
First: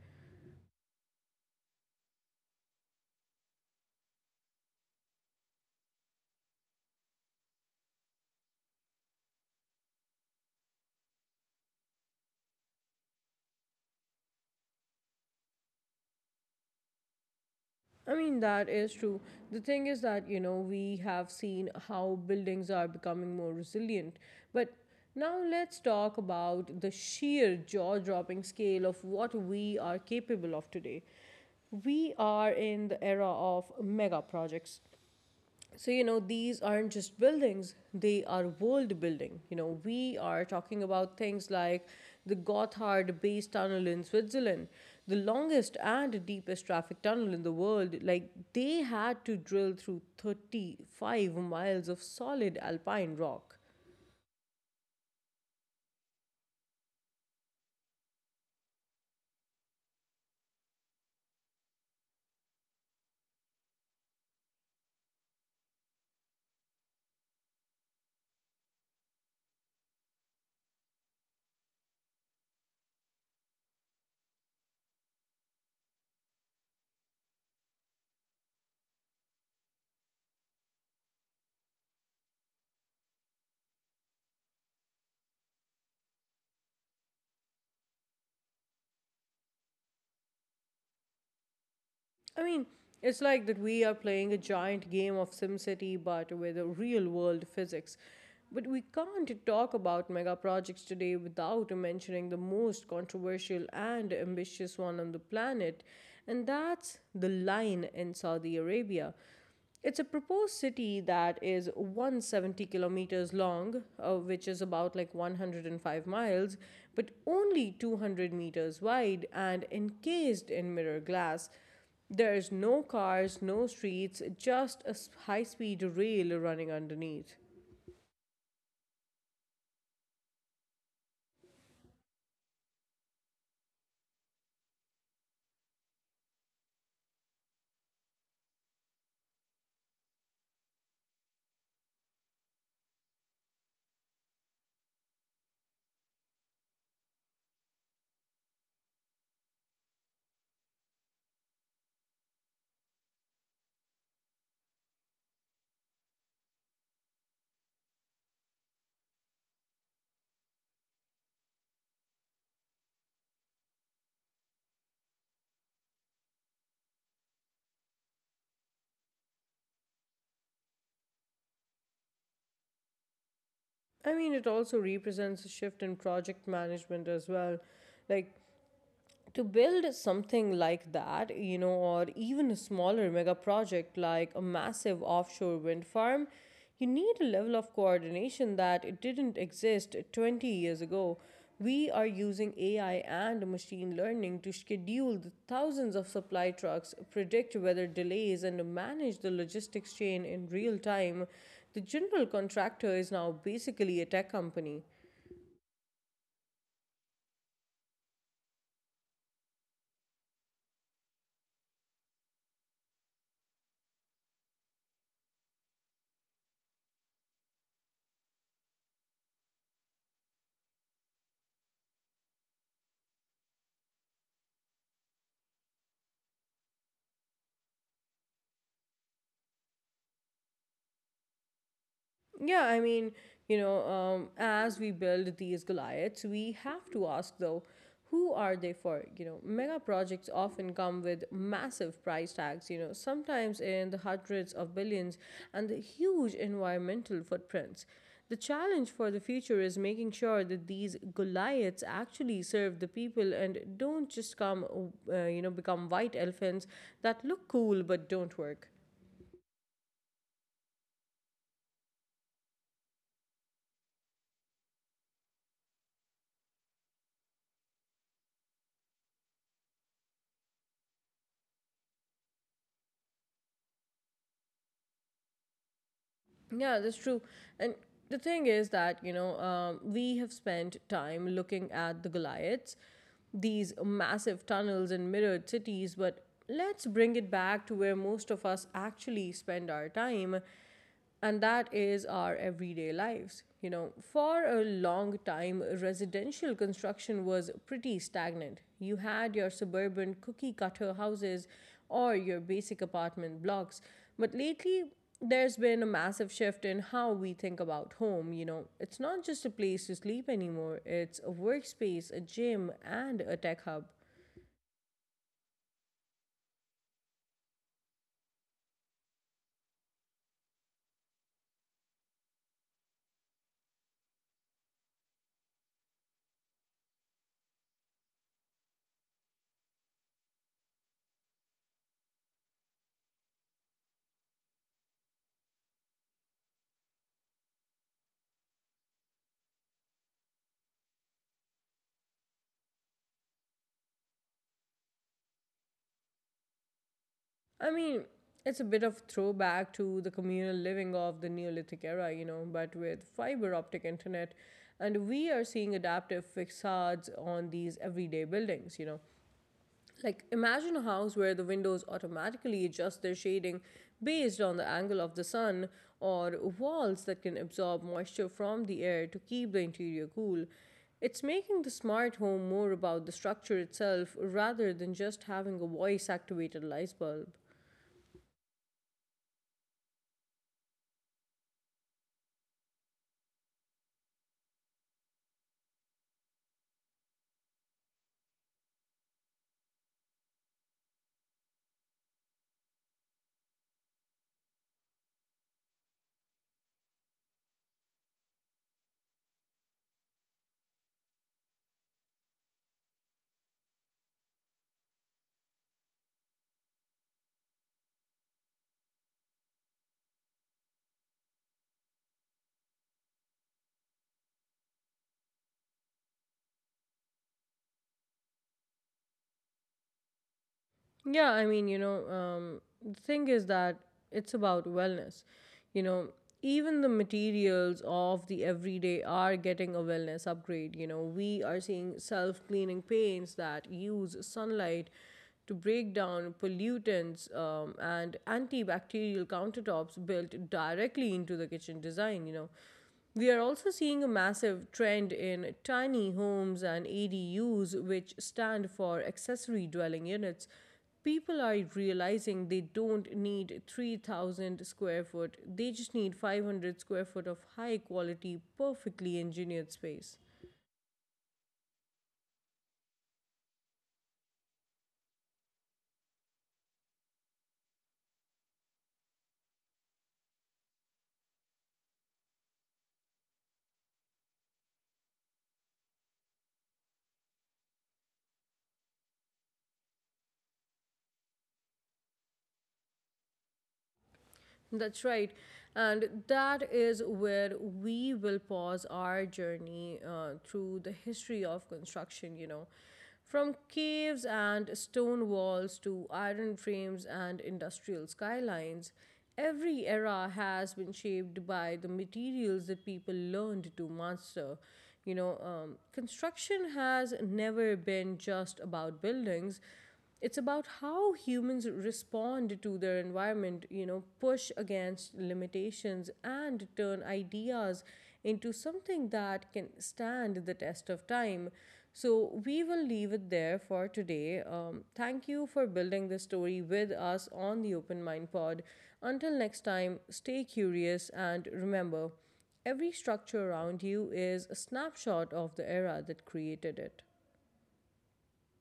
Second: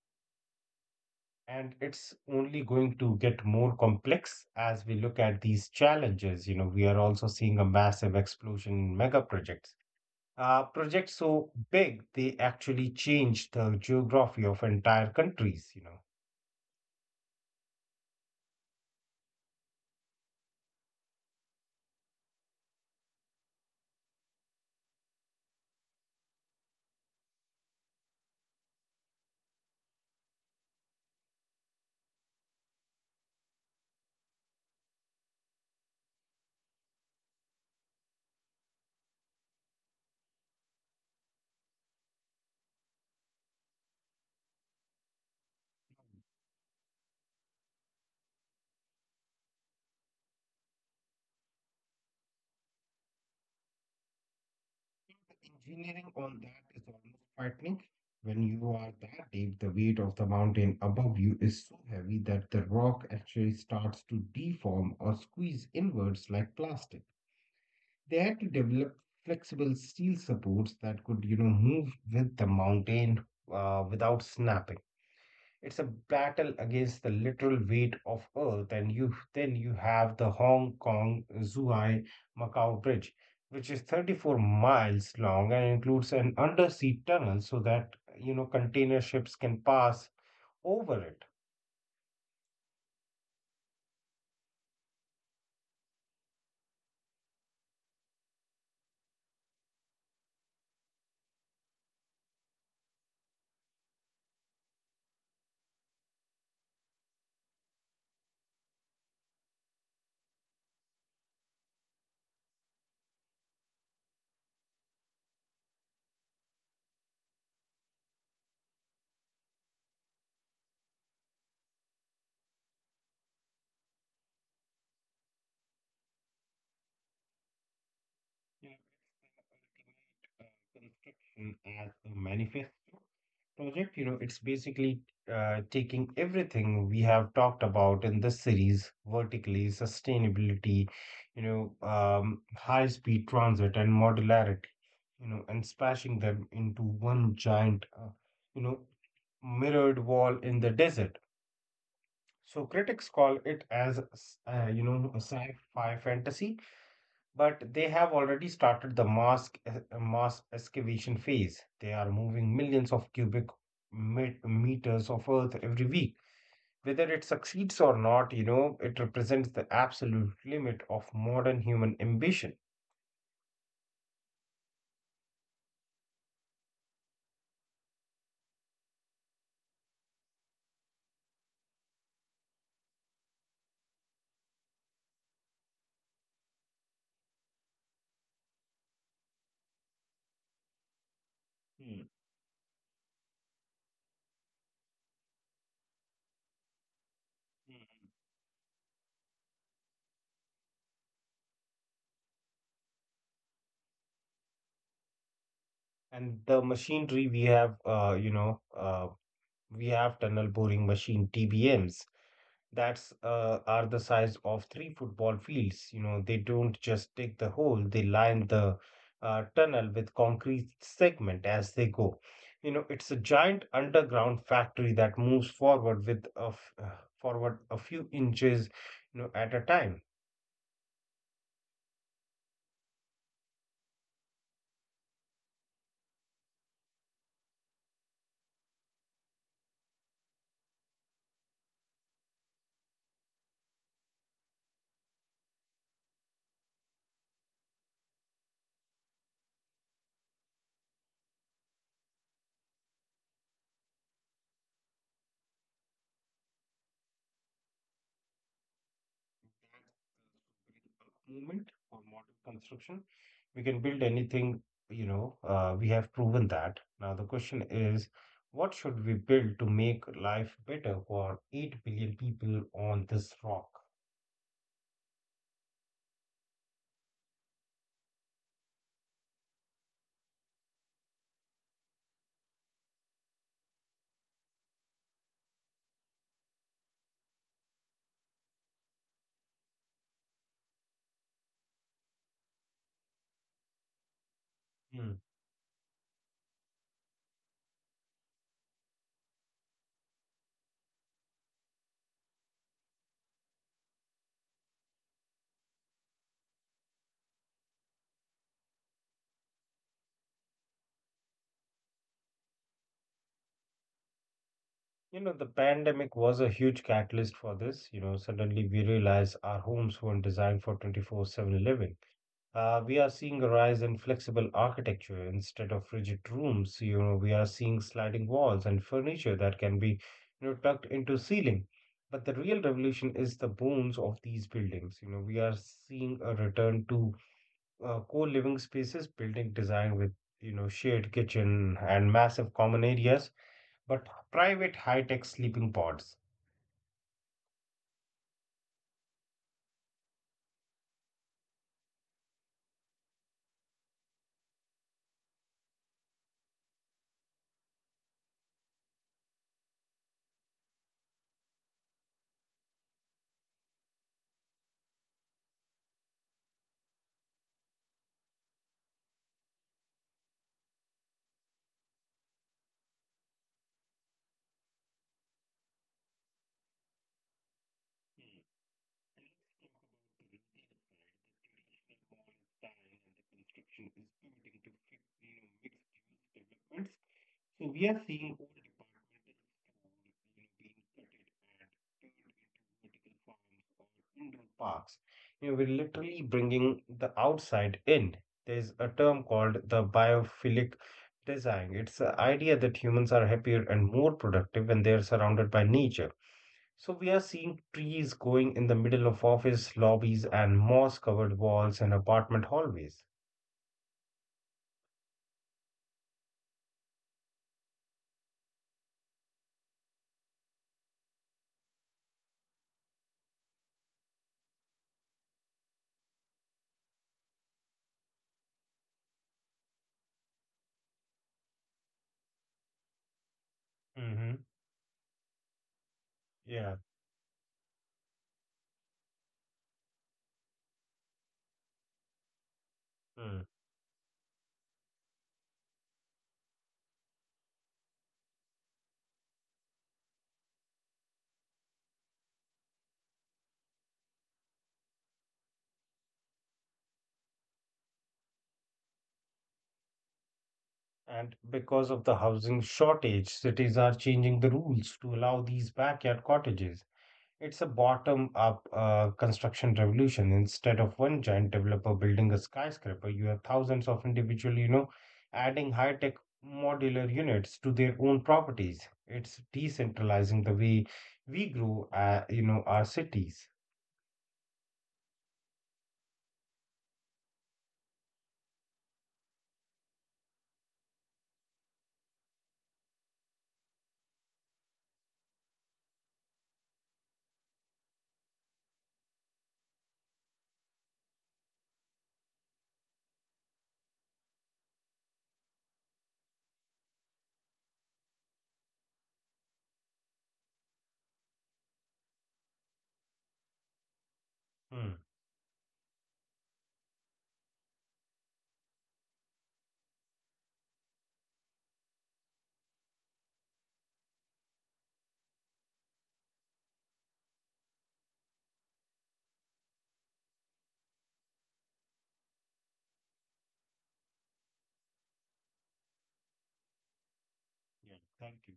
S2: And it's only going to get more complex as we look at these challenges. You know, we are also seeing a massive explosion in mega projects. Uh, projects so big they actually change the geography of entire countries. You know,
S1: I mean, that is true. The thing is that, you know, we have seen how buildings are becoming more resilient. But now let's talk about the sheer jaw dropping scale of what we are capable of today. We are in the era of mega projects, so you know these aren't just buildings, they are world building. You know, we are talking about things like the Gotthard Base Tunnel in Switzerland, the longest and deepest traffic tunnel in the world. Like, they had to drill through thirty-five miles of solid alpine rock.
S2: engineering on that is almost frightening. When you are that deep, the weight of the mountain above you is so heavy that the rock actually starts to deform or squeeze inwards like plastic. They had to develop flexible steel supports that could, you know, move with the mountain uh, without snapping. It's a battle against the literal weight of Earth, and you then you have the Hong Kong Zhuhai Macau Bridge, which is thirty-four miles long and includes an undersea tunnel so that, you know, container ships can pass over it.
S1: I mean, it's like that we are playing a giant game of SimCity, but with a real world physics. But we can't talk about mega projects today without mentioning the most controversial and ambitious one on the planet, and that's the Line in Saudi Arabia. It's a proposed city that is one hundred seventy kilometers long, uh, which is about like one hundred five miles, but only two hundred meters wide and encased in mirror glass. There's no cars, no streets, just a high speed rail running underneath.
S2: Construction as a manifest project, you know, it's basically uh, taking everything we have talked about in this series vertically, sustainability, you know, um, high speed transit and modularity, you know, and smashing them into one giant, uh, you know, mirrored wall in the desert. So critics call it as, s- uh, you know, a sci fi fantasy, but they have already started the mass mass excavation phase. They are moving millions of cubic met- meters of earth every week. Whether it succeeds or not, you know, it represents the absolute limit of modern human ambition.
S1: I mean, it also represents a shift in project management as well. Like, to build something like that, you know, or even a smaller mega project like a massive offshore wind farm, you need a level of coordination that it didn't exist twenty years ago. We
S2: Hmm.
S1: are using A I and machine learning to schedule the thousands of supply trucks, predict weather delays, and manage the logistics chain in real time. The general contractor is now basically a tech company.
S2: And the machinery we have, uh, you know, uh, we have tunnel boring machine (T B Ms) that's uh, are the size of three football fields. You know, they don't just dig the hole; they line the uh, tunnel with concrete segment as they go. You know, it's a giant underground factory that moves forward with a f- uh, forward a few inches, you know, at a time.
S1: Yeah, I mean, you know, um, as we build these Goliaths, we have to ask though, who are they for? You know, mega projects often come with massive price tags, you know, sometimes in the hundreds of billions and the huge environmental footprints. The challenge for the future is making sure that these Goliaths actually serve the people and don't just come, uh, you know, become white elephants that look cool but don't work.
S2: Movement or model construction. We can build anything, you know, uh, we have proven that. Now, the question is, what should we build to make life better for eight billion people on this rock?
S1: Yeah, that's true. And the thing is that, you know, um, we have spent time looking at the Goliaths, these massive tunnels and mirrored cities, but let's bring it back to where most of us actually spend our time, and that is our everyday lives. You know, for a
S2: Hmm.
S1: long time, residential construction was pretty stagnant. You had your suburban cookie cutter houses or your basic apartment blocks. But lately, there's been a massive shift in how we think about home. You know, it's not just a place to sleep anymore, it's a workspace, a gym, and a tech hub.
S2: You know, the pandemic was a huge catalyst for this. You know, suddenly we realized our homes weren't designed for twenty-four seven living. Uh, we are seeing a rise in flexible architecture instead of rigid rooms. You know, we are seeing sliding walls and furniture that can be, you know, tucked into ceiling. But the real revolution is the bones of these buildings. You know, we are seeing a return to uh, co-living spaces, building design with, you know, shared kitchen and massive common areas, but private high-tech sleeping pods. Modern
S1: I mean, it's a bit of throwback to the communal living of the Neolithic era, you know, but with fiber optic internet. And we are seeing adaptive facades on these everyday buildings, you know. Like, imagine a house where the windows automatically adjust their shading based on the angle of the sun, or walls that can absorb moisture from the air to keep the interior cool. It's making the smart home more about the structure itself rather than just having a voice activated light bulb.
S2: design and the construction is pivoting to fit- you know, mixed-use developments. So we are seeing old departmental stores, you know, being gutted, turned into vertical farms or indoor parks. You know, we're literally bringing the outside in. There's a term called the biophilic design. It's the idea that humans are happier and more productive when they are surrounded by nature. So we are seeing trees going in the middle of office lobbies and moss-covered walls and apartment hallways.
S1: Yeah, I mean, you know, um, the thing is that it's about wellness. You know, even the materials of the everyday are getting a wellness upgrade. You know, we are seeing self cleaning paints that use
S2: Mm-hmm.
S1: sunlight to break down
S2: Yeah.
S1: pollutants um, and antibacterial countertops built directly into the kitchen design, you know. We are also seeing a massive trend in tiny homes and A D Us, which stand for accessory dwelling units. People are realizing they don't need three thousand square foot, they just need five hundred square foot of high quality perfectly engineered space.
S2: And because of the housing shortage, cities are changing the rules to allow these backyard cottages. It's a bottom up uh, construction revolution. Instead of one giant developer building a skyscraper, you have thousands of individual, you know, adding high tech modular units to their own properties. It's decentralizing the way we grow, uh, you know, our cities.
S1: That's right. And that is where we will pause our journey uh, through the history of construction, you know. From caves and stone walls to iron frames and industrial skylines, every era has been shaped by the materials that people learned to master. You know, um, construction has never been just about buildings, it's about how humans respond to their environment, you know, push
S2: Hmm.
S1: against limitations and turn ideas into something that can stand the test of time. So we will leave it there for today. Um, thank you for building this story with us on the Open Mind Pod. Until next time, stay curious and remember every structure around you is a snapshot of the era that created it.
S2: Yeah, thank you.